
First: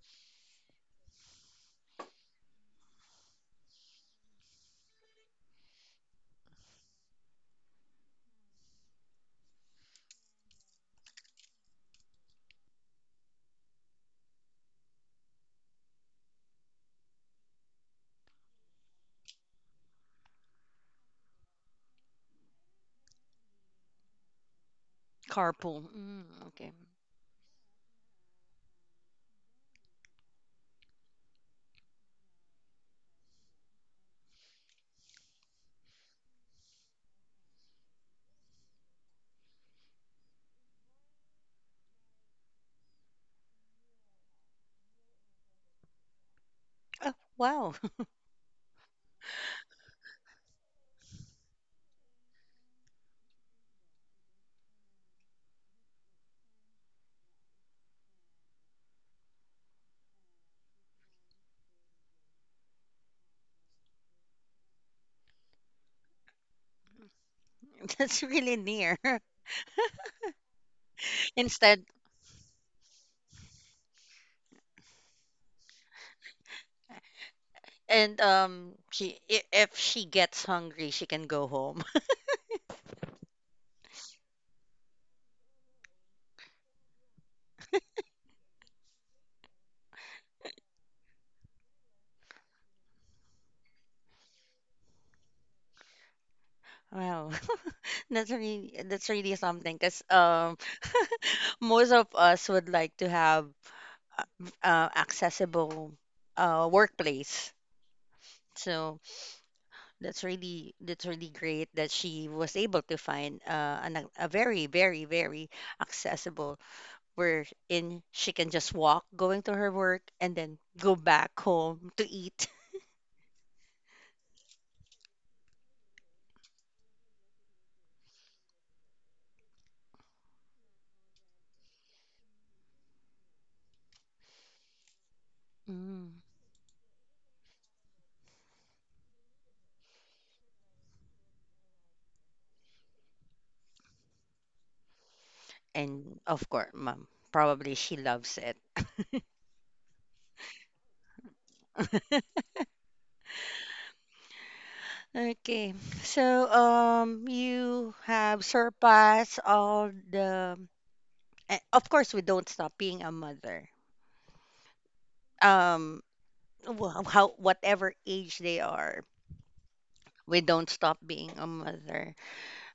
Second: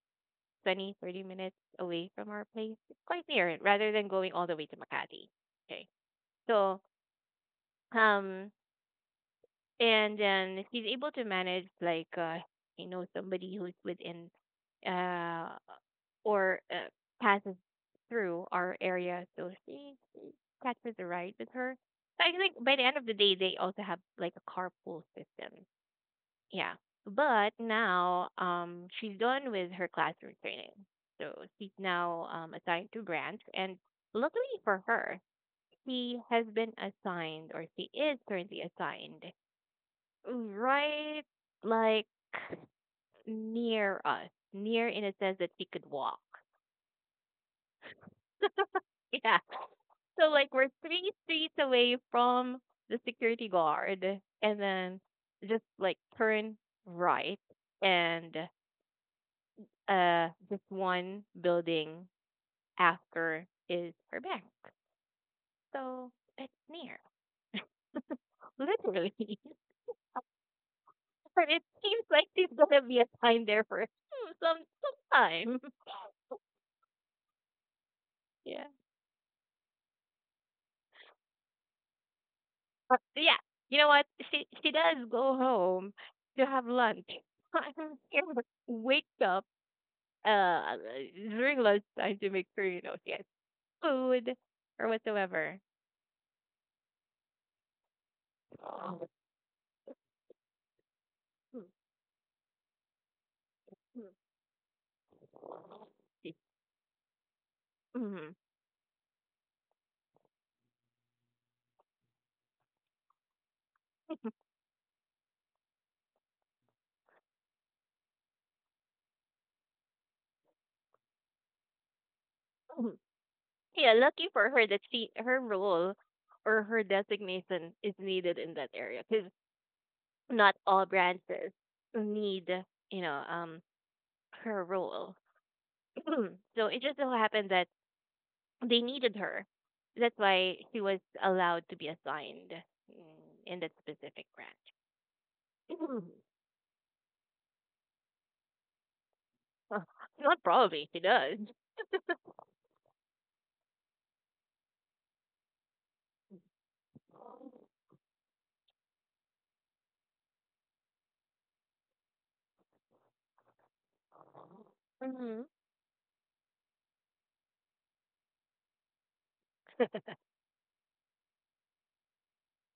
S2: 20, 30 minutes away from our place. It's quite near, rather than going all the way to Makati. Okay, so um. And then if he's able to manage like you know somebody who's within uh or passes through our area, so she catches a ride with her. So I think by the end of the day they also have like a carpool system.
S1: Carpool. Mm, okay.
S2: Yeah, but now she's done with her classroom training, so she's now assigned to branch. And luckily for her, she has been assigned or she is currently assigned, right, like near us, near in a sense that we could walk.
S1: Oh, wow.
S2: Yeah. So like we're three streets away from the security guard and then just like turn right and just one building after is her bank. So it's near.
S1: That's really near.
S2: Literally. But it
S1: Instead,
S2: seems like there's gonna be a time there for sometime.
S1: and
S2: Yeah.
S1: she I- If she gets hungry, she can go home.
S2: But yeah, you know what? She does go home to have lunch. I'm here, but wake up uh during lunchtime to make sure you know she has food or whatsoever.
S1: Wow.
S2: Oh.
S1: That's really something. 'Cause, most of us would like to have, uh, accessible workplace.
S2: Mm-hmm.
S1: So that's really great that she was able to find a very accessible wherein she can just walk going to her work and then go back home to eat.
S2: Mhm. Yeah, lucky for her that she her role or her designation is needed in that area because not all branches need you know her role.
S1: Mm.
S2: So it just so happened that they needed her. That's why she was allowed to be assigned, in that specific branch.
S1: And of course, mom, probably she loves it.
S2: Uh, not probably, she does.
S1: Okay, so you have surpassed Of course, we don't stop being a mother.
S2: Mm-hmm.
S1: Um, how whatever age they are, we don't stop being a mother.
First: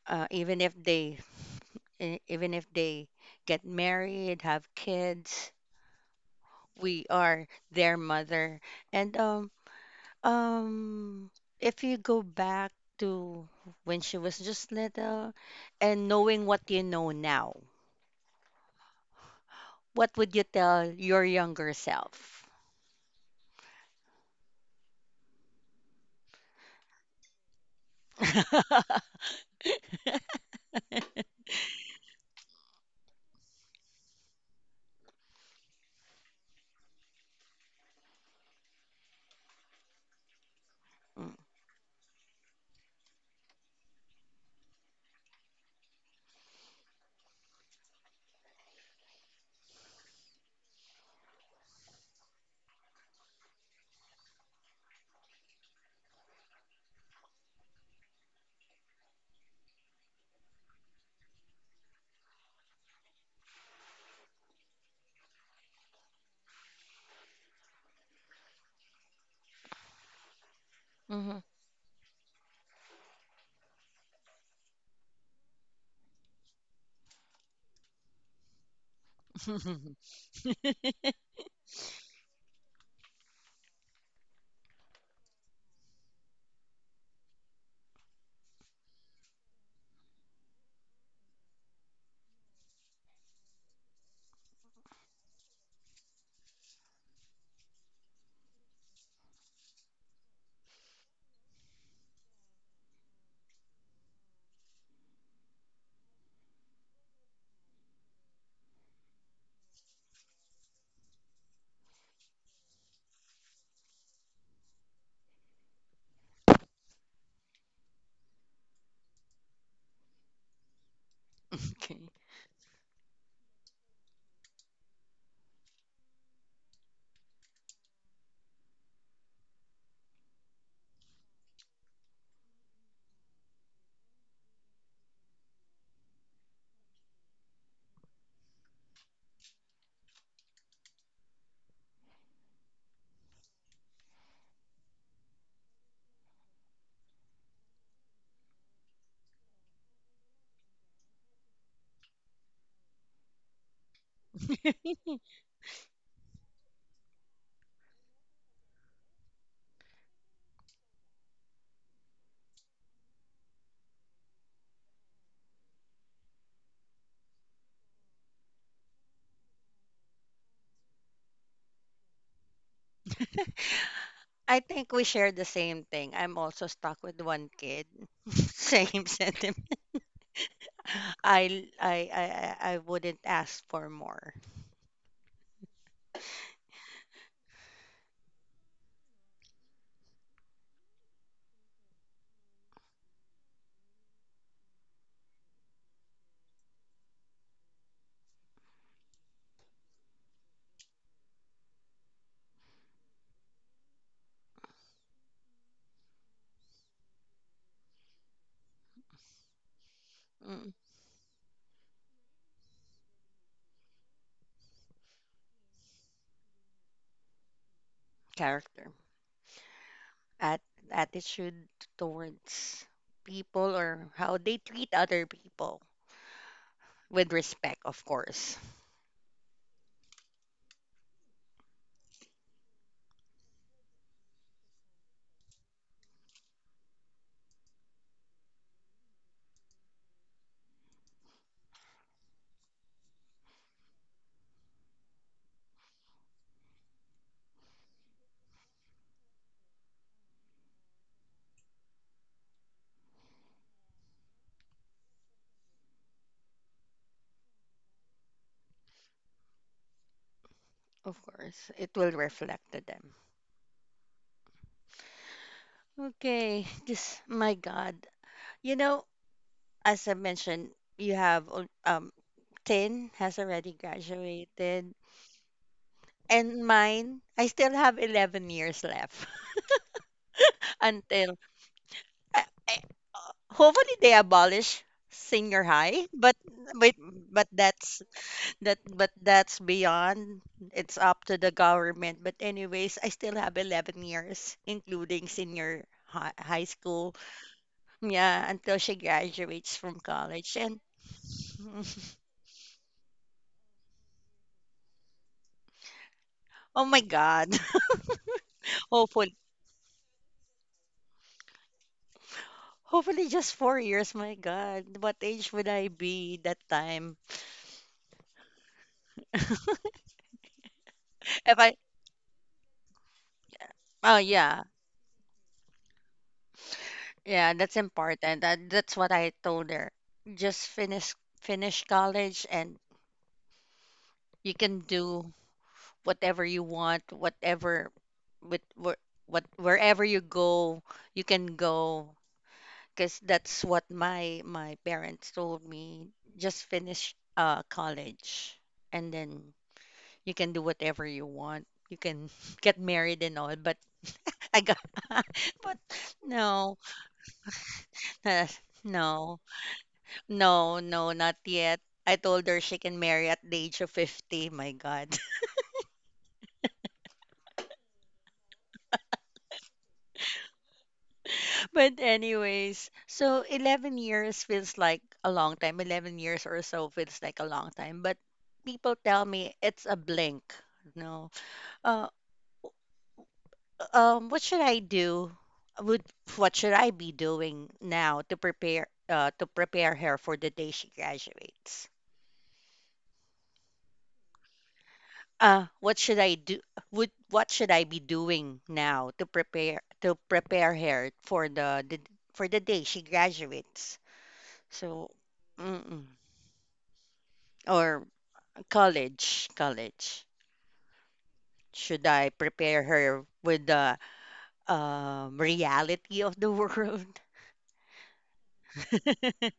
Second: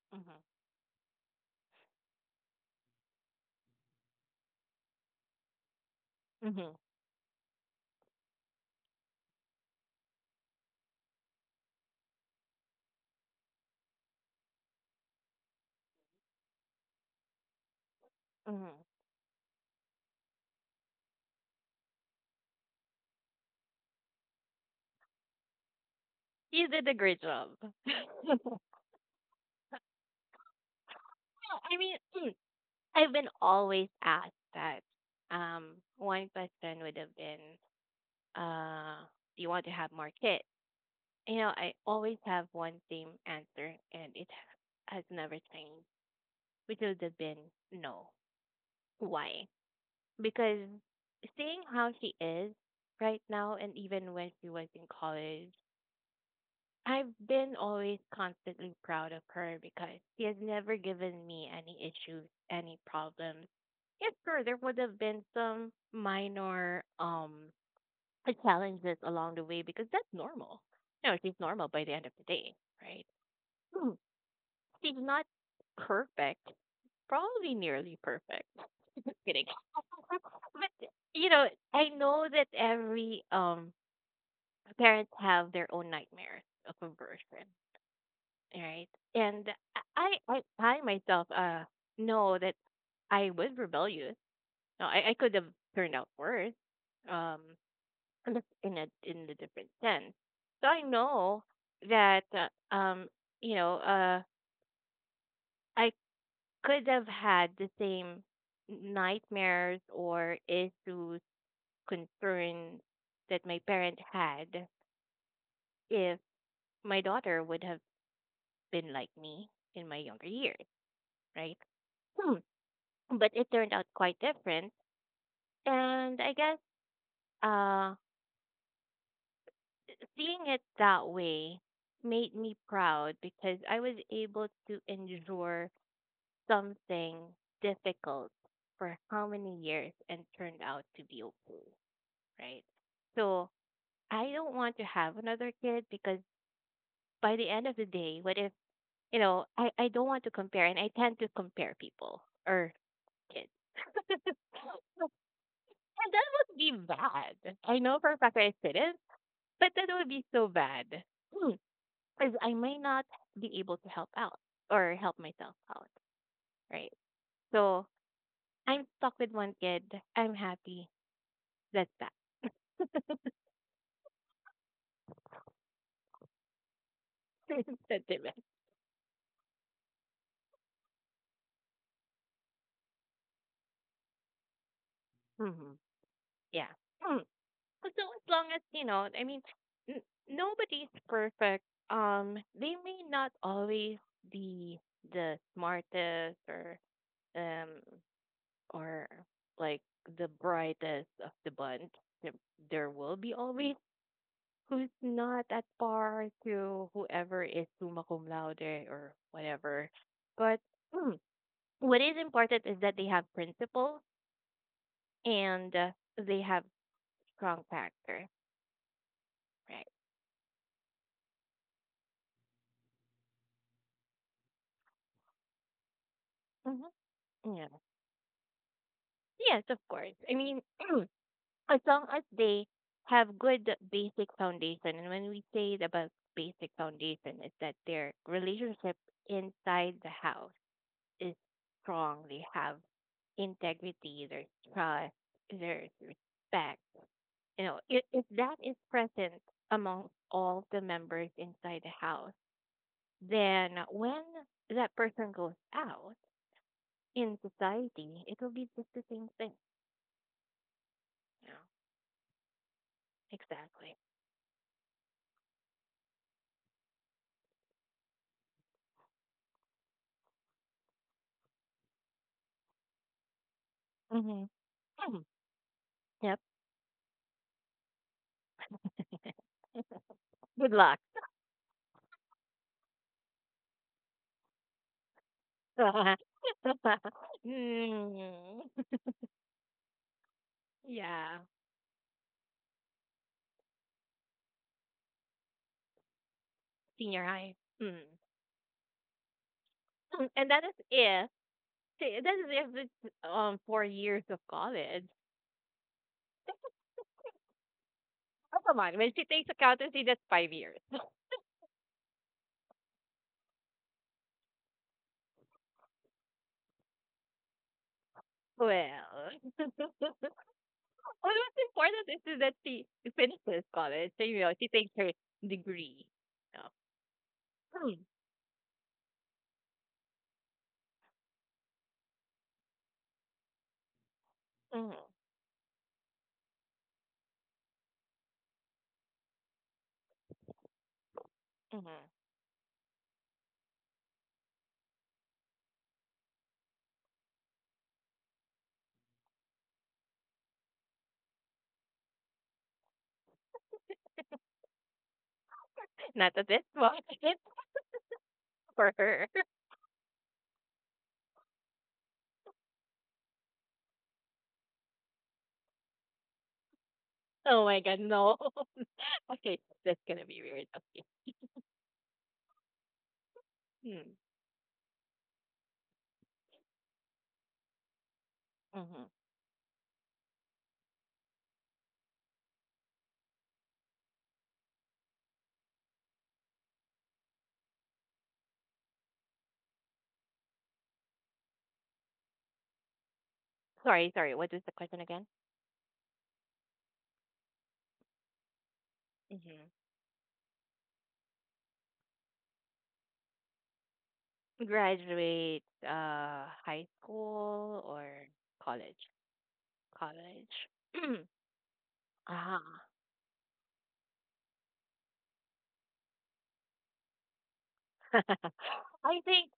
S2: Mm-hmm.
S1: Even if even if they get married, have kids,
S2: Mm-hmm.
S1: we are their mother. And um if you go back to when she was just little and knowing what you know now,
S2: Mm-hmm.
S1: what would you tell your younger self?
S2: You did a great job. Yeah, I mean, I've been always asked that. One question would have been, uh, do you want to have more kids? You know, I always have one same answer, and it has never changed, which would have been no. Why? Because seeing how she is right now and even when she was in college, I've been always constantly proud of her because she has never given me any issues, any problems. Yes, sure, there would have been some minor challenges along the way because that's normal. No, she's
S1: Hmm.
S2: normal by the end of the day, right? Hmm, she's not perfect, probably nearly perfect. Kidding. But you know, I know that every parents have their own nightmares of conversion, right? And I myself know that I was rebellious. No, I could have turned out worse, um, but in a different sense. So I know that you know I could have had the same nightmares or issues concern that my parent had if my daughter would have been like me in my younger years, right?
S1: Okay.
S2: Hmm. But it turned out quite different. And I guess uh, seeing it that way made me proud because I was able to endure something difficult for how many years and turned out to be okay, right? So I don't want to have another kid because by the end of the day, what if you know, I don't want to compare and I tend to compare people or kids. And that would be bad. I know for a fact that I didn't, but that would be so bad. Because I may not be able to help out or help myself out. Right. So I'm stuck with one kid. I'm happy. That's that.
S1: I think we share the same thing. I'm also stuck with one kid.
S2: That's it.
S1: Same sentiment. I wouldn't ask for more.
S2: Hmm. Yeah. Well, so as long as you know, I mean, n- nobody's perfect. They may not always be the smartest or um or like the brightest of the bunch. There there will be always who's not at par to whoever is summa cum laude or whatever. But
S1: Mm,
S2: mm, what is important is that they have principles and they have strong character,
S1: character.
S2: right?
S1: At Attitude towards people or how they treat other people with
S2: Mm-hmm. Yeah.
S1: respect, of course.
S2: Yes, of course. I mean, as long as they have good basic foundation, and when we say about basic foundation, is that their relationship inside the house is strong. They have integrity, there's trust, there's respect. You know, if that is present among all the members inside the house, then when that person goes out in society, it will be just the same thing.
S1: Of
S2: You know,
S1: course, it will reflect to them.
S2: exactly.
S1: Okay, just my God. You know, as I mentioned, you have 10 has already
S2: Mhm.
S1: graduated,
S2: Yep.
S1: and mine, I still have 11 years left
S2: Good luck.
S1: until I, I, hopefully they abolish senior high, but but that's
S2: Mm.
S1: That but that's beyond. It's up to
S2: Yeah,
S1: the government. But anyways, I still have 11 years, including senior high school.
S2: senior high. Mm.
S1: Yeah, until she graduates from
S2: And
S1: college.
S2: that is
S1: And
S2: if see, that is if it's 4 years of college.
S1: oh my God,
S2: Oh come on, when she
S1: hopefully,
S2: takes accountancy, that's 5 years.
S1: hopefully just 4 years. My God, what age would I be that time?
S2: Well, well,
S1: If
S2: what's
S1: I,
S2: important is to that she finishes college.
S1: oh
S2: So, you know,
S1: yeah,
S2: she takes her degree. No.
S1: yeah, that's
S2: Mm.
S1: important. That's what I told her. Just finish college and you can
S2: Mm.
S1: do whatever you want, whatever with where, what wherever you go, you can
S2: Mm.
S1: go because that's what my parents told me. Just finish college and then you can do whatever you want. You can get married and all, but I got but
S2: Not that this
S1: no,
S2: one
S1: uh,
S2: for her.
S1: no, no, no, not yet. I told her she can marry at the age of 50. My God.
S2: Oh my God, no. Okay, that's gonna be weird. Okay.
S1: But anyways, so 11
S2: Hmm.
S1: years feels like a long time. 11 years or so feels like a long time, but people
S2: Mm-hmm.
S1: tell me it's a blink. No. Uh, what should I do? Would what should I be doing now to prepare her for the day she graduates?
S2: Sorry, sorry. What is the question again?
S1: What should I do? Would what should I be doing now
S2: Hmm.
S1: to prepare her for the for the day she graduates? So,
S2: Graduate
S1: mm-mm.
S2: high school
S1: Or
S2: or college?
S1: college, college.
S2: College.
S1: Should I prepare
S2: Ah.
S1: her with the reality of the world?
S2: I think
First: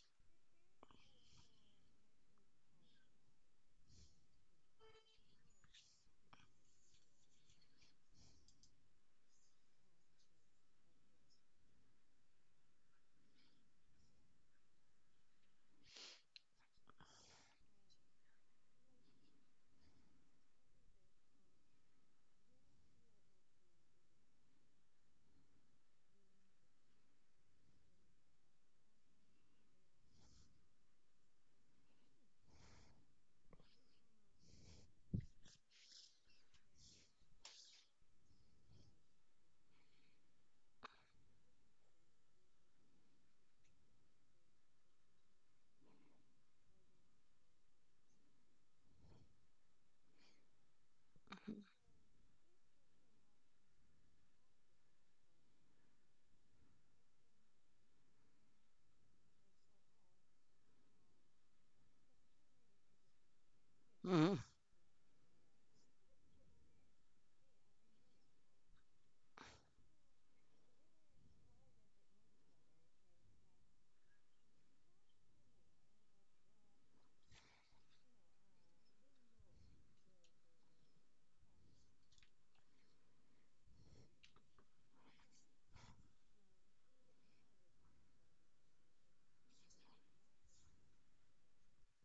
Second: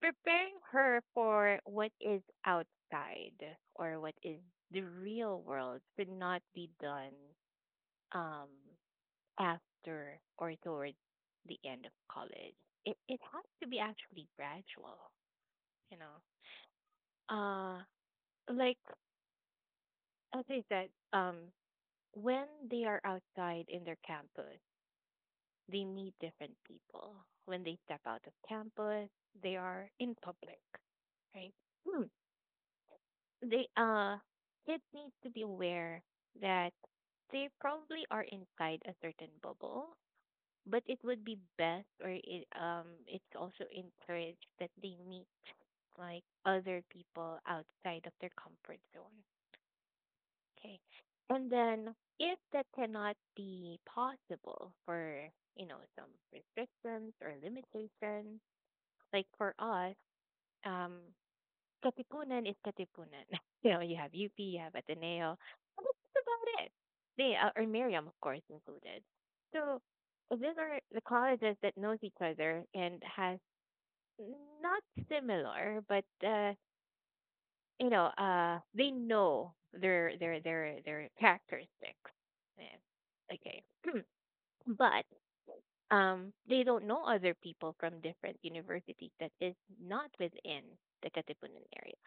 S2: preparing her for what is outside or what is the real world should not be done um after or towards the end of college. It has to be actually gradual, you know. Uh, like as I said, when they are outside in their campus, they meet different people. When they step out of campus, they are in public, right? Hmm. They kids need to be aware that they probably are inside a certain bubble, but it would be best, or it's also encouraged that they meet like other people outside of their comfort zone. Okay. And then if that cannot be possible for, you know, some restrictions or limitations, like for us, um, Katipunan is Katipunan. You know, you have
S1: Mm.
S2: UP, you have Ateneo, and that's about it. They or Miriam, of course, included. So these are the colleges that knows each other and has not similar, but you know, they know their characteristics. Yeah. Okay, but they don't know other people from different universities that is not within the Katipunan area.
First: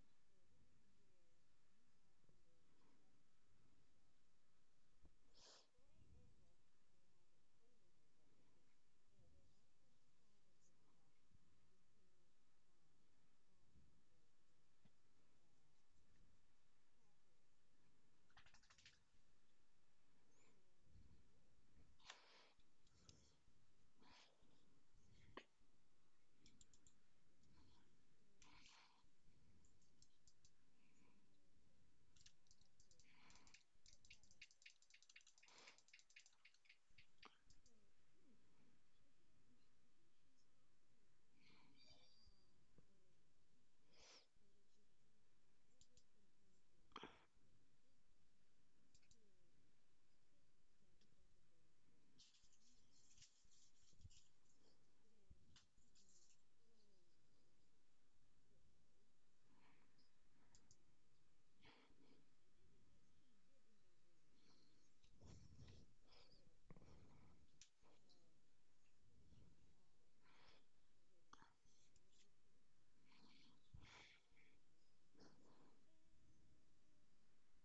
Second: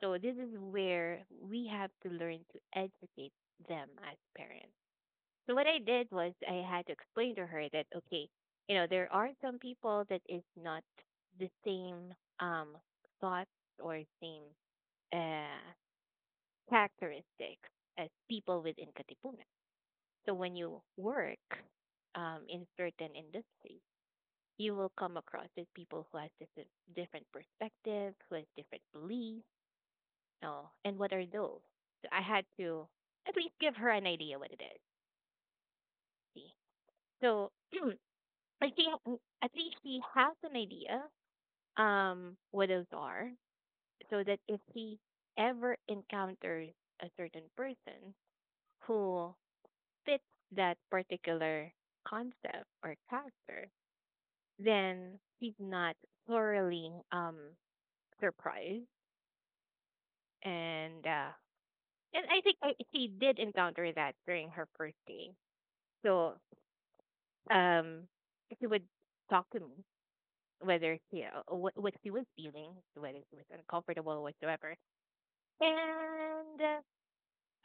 S2: So this is where we have to learn to educate them as parents. So what I did was I had to explain to her that okay, you know, there are some people that is not the same um thoughts or same uh characteristics as people within Katipunan. So when you work in certain industries, you will come across with people who has different perspective, who has different beliefs. Oh, and what are those? So I had to at least give her an idea what it is. See, so like she, at least she has an idea what those are, so that if she ever encounters a certain person who fit that particular concept or character, then she's not thoroughly surprised. And uh, and I think she did encounter that during her first day. So um, she would talk to me whether she what she was feeling, whether she was uncomfortable whatsoever, and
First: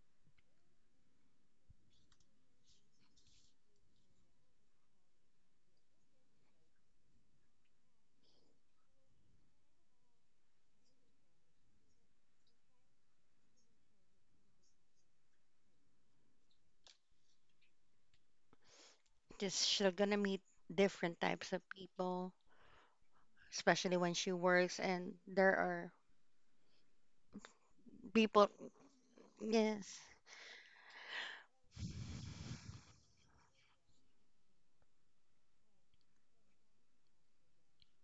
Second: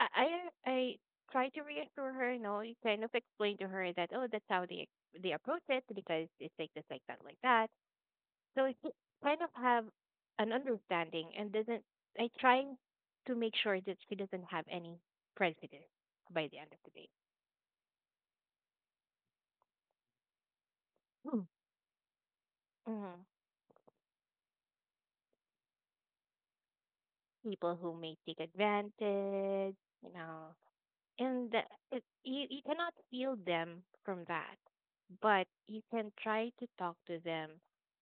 S2: I tried to reassure her. You know, you kind of explain to her that oh, that's how they approach it because it's like this, like that, like that. So she kind of have an understanding and doesn't. I try to make sure that she doesn't have any prejudice by the end of the day.
S1: Just she's gonna meet different types of people,
S2: Hmm. Hmm.
S1: especially when she works, and there are
S2: People who may take
S1: people.
S2: advantage,
S1: Yes,
S2: you know, and the, it, you cannot heal them from that, but you can try to talk to them.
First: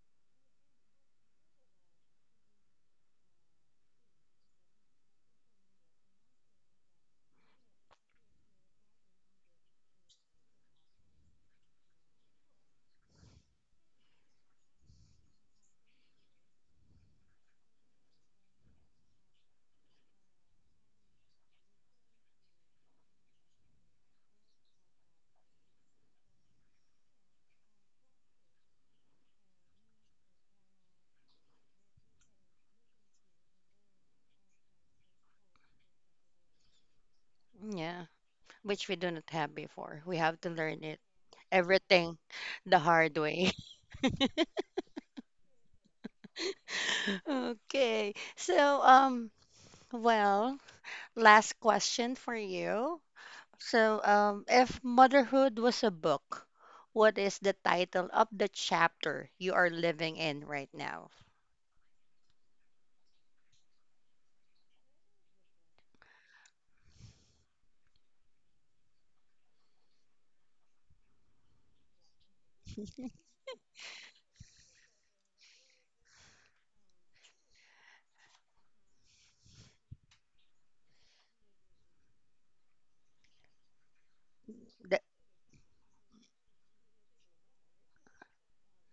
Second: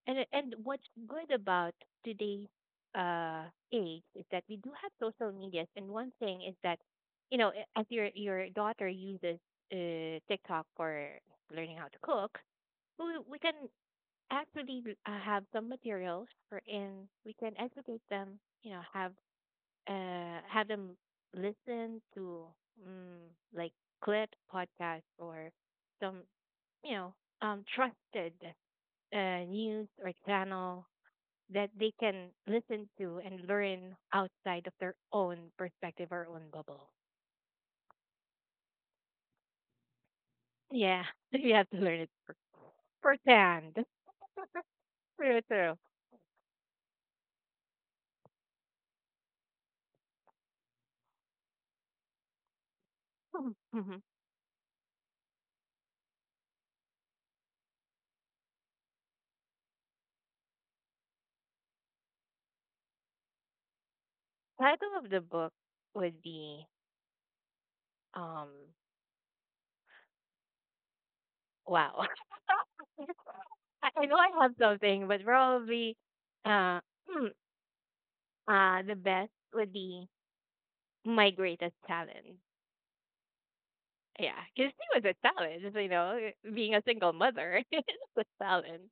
S2: And what's good about today's uh age is that we do have social medias, and one thing is that, you know, as your daughter uses TikTok for learning how to cook, we can actually have some materials for, and we can educate them, you know, have them listen to um, like clip podcasts or some, you know, trusted news or channel that they can listen to and learn outside of their own perspective or own bubble.
S1: yeah, which we do not have before. We have to learn it,
S2: Yeah, you have to learn it
S1: everything, the hard way.
S2: firsthand. True, true.
S1: Okay, so well, last question for you. So, if motherhood was a book, what is the title of the chapter you are living in right now?
S2: Title of the book would be um wow. I know I have something, but probably uh, hmm, the best would be my greatest talent. Yeah, because she
S1: The,
S2: was a talent, you know, being a single mother is a talent.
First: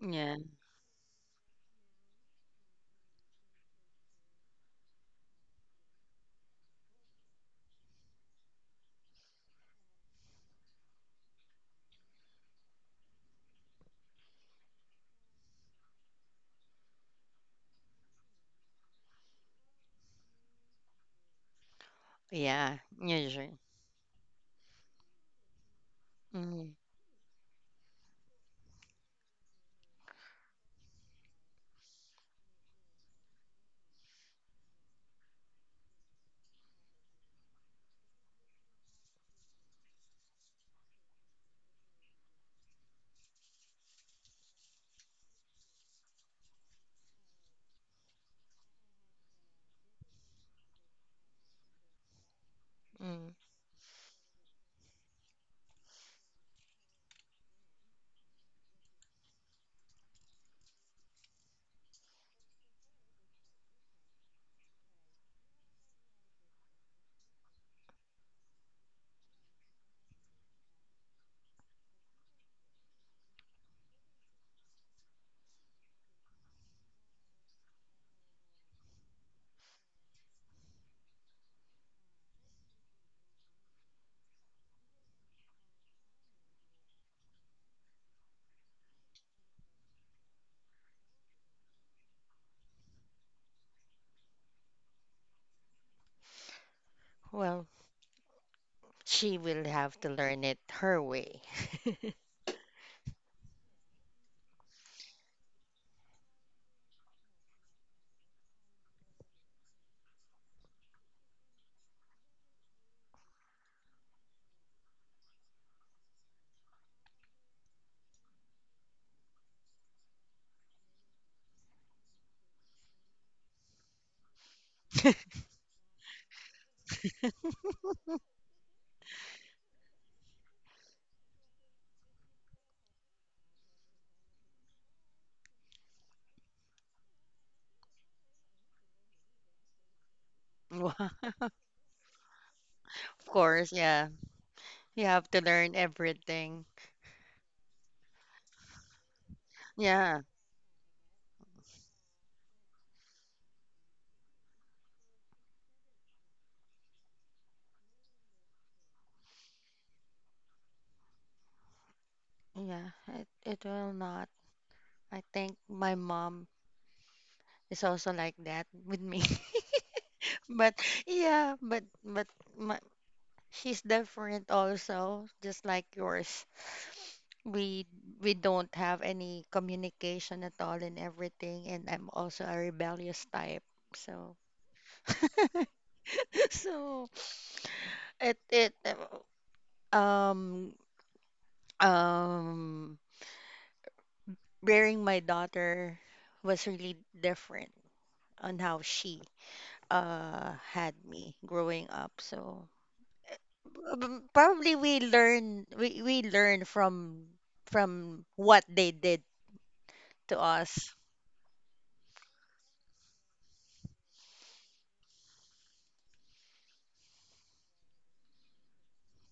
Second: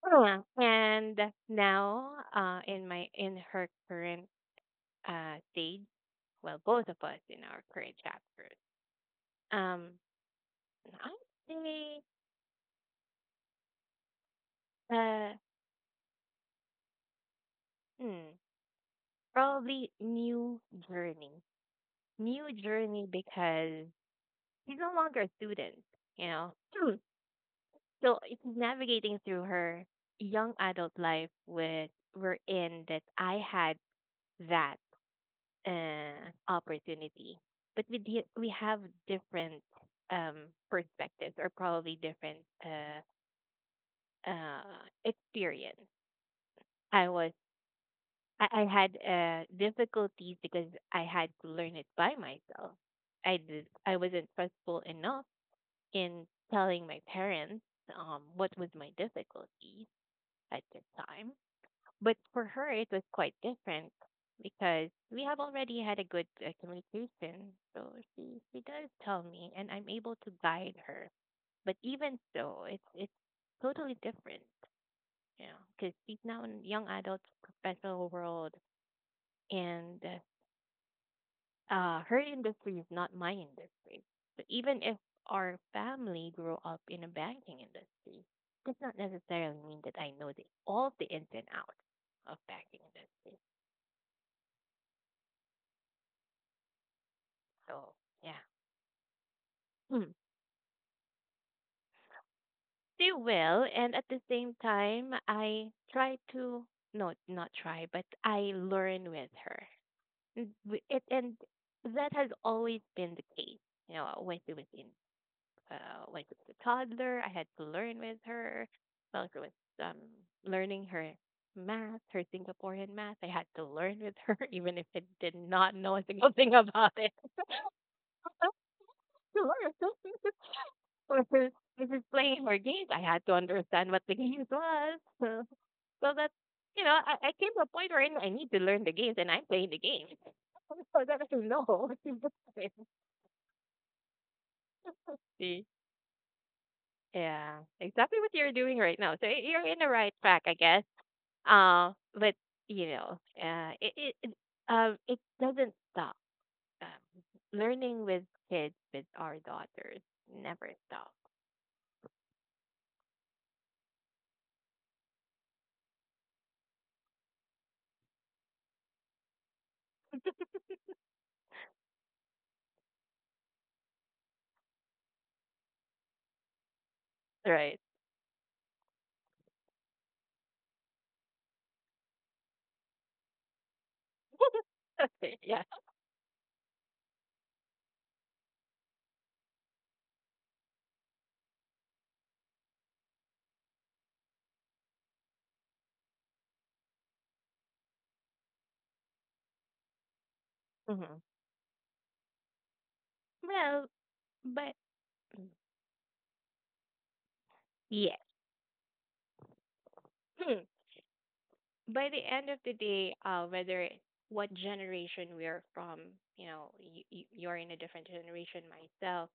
S1: yeah,
S2: And now, in my in her current stage, well, both of us in our current chapters, um, I'd say uh, hmm, probably journey, new
S1: yeah,
S2: journey
S1: usually.
S2: because she's no longer a student, you know.
S1: Mm,
S2: Hmm. So it's navigating through her young adult life with we're in that I had that opportunity, but we have different perspectives or probably different uh, uh, experience. I was I had difficulties because I had to learn it by myself.
S1: mm.
S2: I wasn't trustful enough in telling my parents what was my difficulty at this time. But for her, it was quite different because we have already had a good communication. So she does tell me, and I'm able to guide her. But even so, it's totally different, you know, because she's now a young adult professional world, and her industry is not my industry. So even if our family grew up in a banking industry, does not necessarily mean that I know the all the ins and outs of banking industry.
S1: Well,
S2: So yeah.
S1: she will have
S2: Hmm.
S1: to learn it her way.
S2: Still will, and at the same time, I try to, no, not try, but I learn with her. And w- It and that has always been the case, you know, with like with the toddler. I had to learn with her, well, like with um, learning her math, her Singaporean math. I had to learn with her, even if I did not know a single thing about it. To learn. Or if she's playing her games, I had to understand what the games was. So, so that, you know, I came to a point where I need to learn the games, and I'm playing the games.
S1: Of
S2: So that I know what to do.
S1: course, yeah. You have to
S2: See?
S1: learn everything.
S2: Yeah, exactly what you're doing right now. So you're in the right
S1: Yeah,
S2: track, I guess. But you know, it doesn't stop. Um, learning with kids with our daughters never stops,
S1: yeah, it will not. I think my mom is also like that with me. But yeah, my, she's different also, just like yours.
S2: right?
S1: We we don't have any communication at all and everything, and I'm also a rebellious type. So
S2: Okay, yeah.
S1: so it um um rearing my daughter was really different on how she had
S2: Hmm.
S1: me growing up. So
S2: Well, but
S1: probably we learn
S2: yes.
S1: from what they did to
S2: Hmm.
S1: us.
S2: By the end of the day, whether what generation we are from, you know, you, you're in a different generation myself,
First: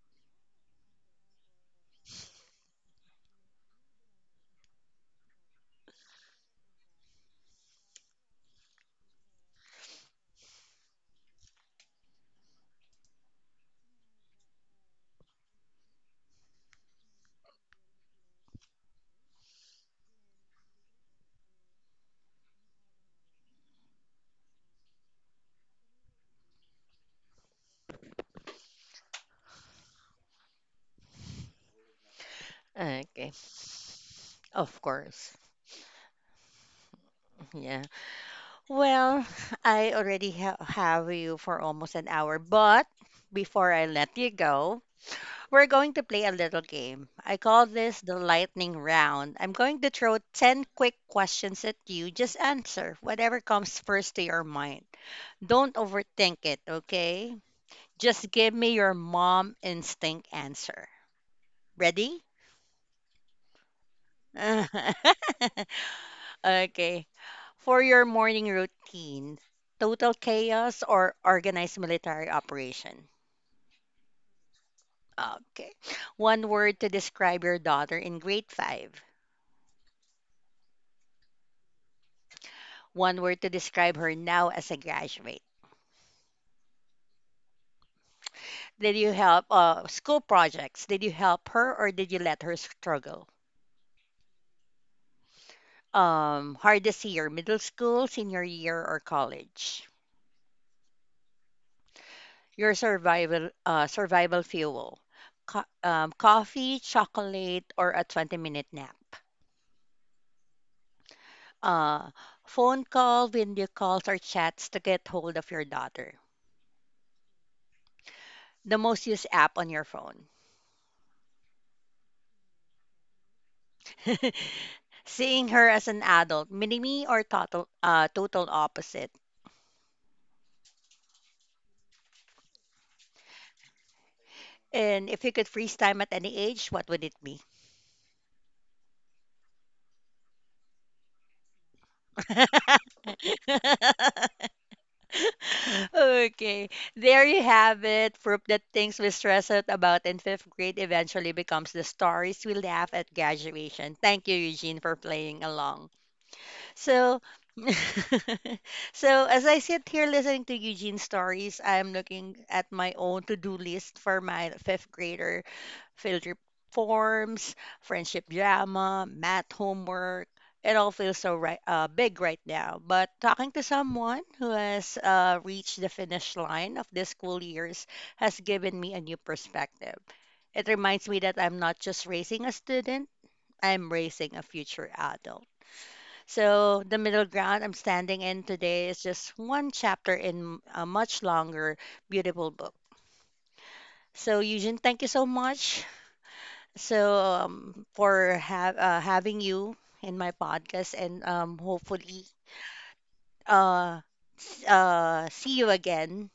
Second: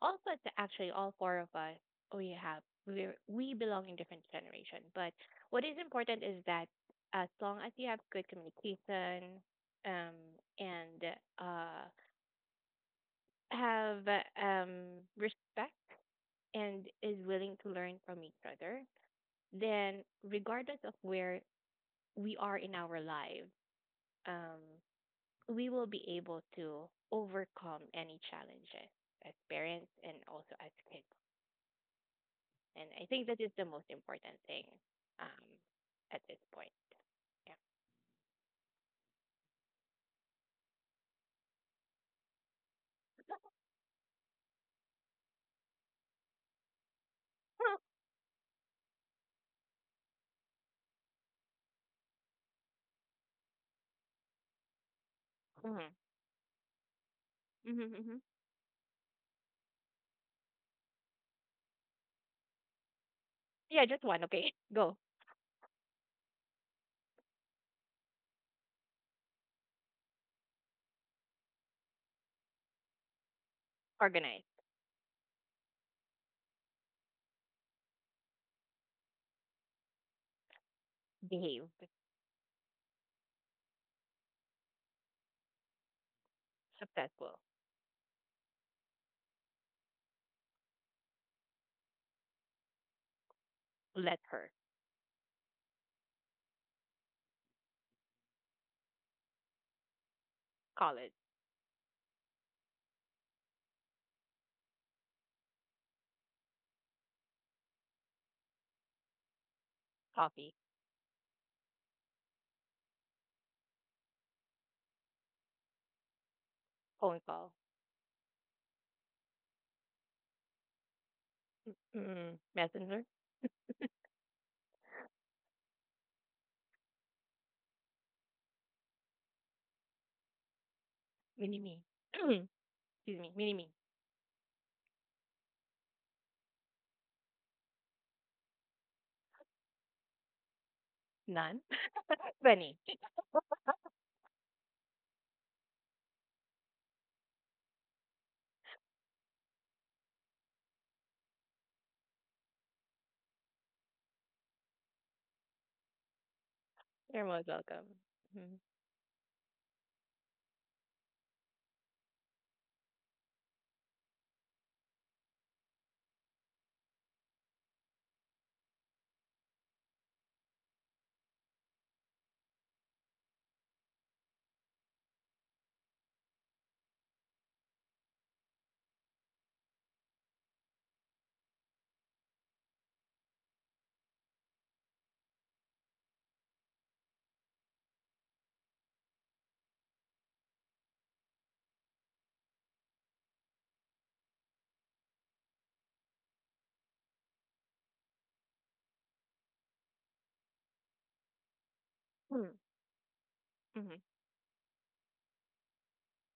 S2: all but actually all four of us, we have we belong in different generation, but what is important is that as long as you have good communication um and uh have um respect and is willing to learn from each other, then regardless of where we are in our lives, um we will be able to overcome any challenges as parents and also as kids. And
S1: Ah,
S2: I think
S1: okay,
S2: that is the most important thing,
S1: of course.
S2: um, at this point. Yeah.
S1: Yeah. Well, I already have you for almost an hour, but before I let you go, we're going to play a little game. I call this the lightning round. I'm going to throw 10 quick questions at you. Just answer whatever comes first to your mind. Don't
S2: Mm-hmm.
S1: overthink it, okay?
S2: Mm-hmm, mm-hmm.
S1: Just give me your mom instinct answer. Ready?
S2: Yeah, just one. Okay. Go.
S1: Okay. For your morning routine, total chaos or organized military operation?
S2: Organize.
S1: Okay. One word to describe your daughter in grade five.
S2: Behave.
S1: One word to describe her now as a graduate.
S2: Successful.
S1: Did you help school projects? Did you help her or did you let her struggle?
S2: Let her.
S1: Hardest year, middle school, senior year, or college?
S2: College.
S1: Your survival fuel. Coffee, chocolate, or a 20-minute nap?
S2: Coffee.
S1: Uh, phone call, video calls, or chats to get hold of your daughter.
S2: Phone call.
S1: The most used app on your phone.
S2: Mm-hmm. Messenger.
S1: Seeing her as an adult, mini me or total opposite.
S2: Mini me. Excuse me. Mini me.
S1: And if you could freeze time at any age, what would it be?
S2: None. Funny.
S1: Okay, there you have it. Proof that things we stress out about in fifth grade eventually becomes the stories we laugh at graduation. Thank you, Eugene, for playing along. So,
S2: You're most welcome. Mm-hmm.
S1: so as I sit here listening to Eugene's stories, I'm looking at my own to-do list for my fifth grader: field trip forms, friendship drama, math homework. It all feels so big right now. But talking to someone who has reached the finish line of this school years has given me a new perspective. It reminds me that I'm not just raising a student, I'm raising a future adult. So the middle ground I'm standing in today is just one chapter in a much longer, beautiful book. So Eugene, thank you so much. So for ha having you in my podcast, and hopefully
S2: Mm-hmm. Mm-hmm.
S1: uh, see you again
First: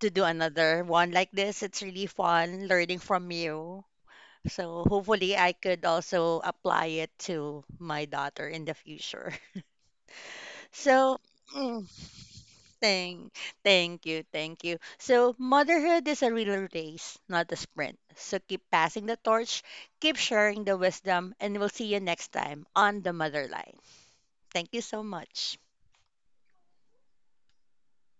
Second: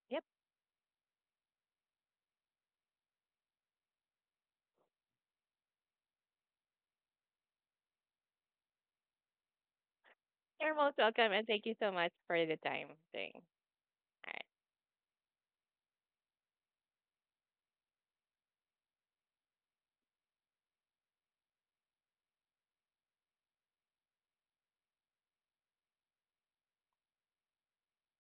S1: to do
S2: Yep.
S1: another one like this. It's really fun learning from you. So hopefully I could also apply it to my daughter in the future.
S2: You're most
S1: So.
S2: welcome. And thank you so
S1: Mm,
S2: much for the time thing.
S1: Thank,
S2: All
S1: thank you,
S2: right.
S1: thank you. So, motherhood is a real race, not a sprint. So, keep passing the torch, keep sharing the wisdom, and we'll see you next time on the Mother Line. Thank you so much.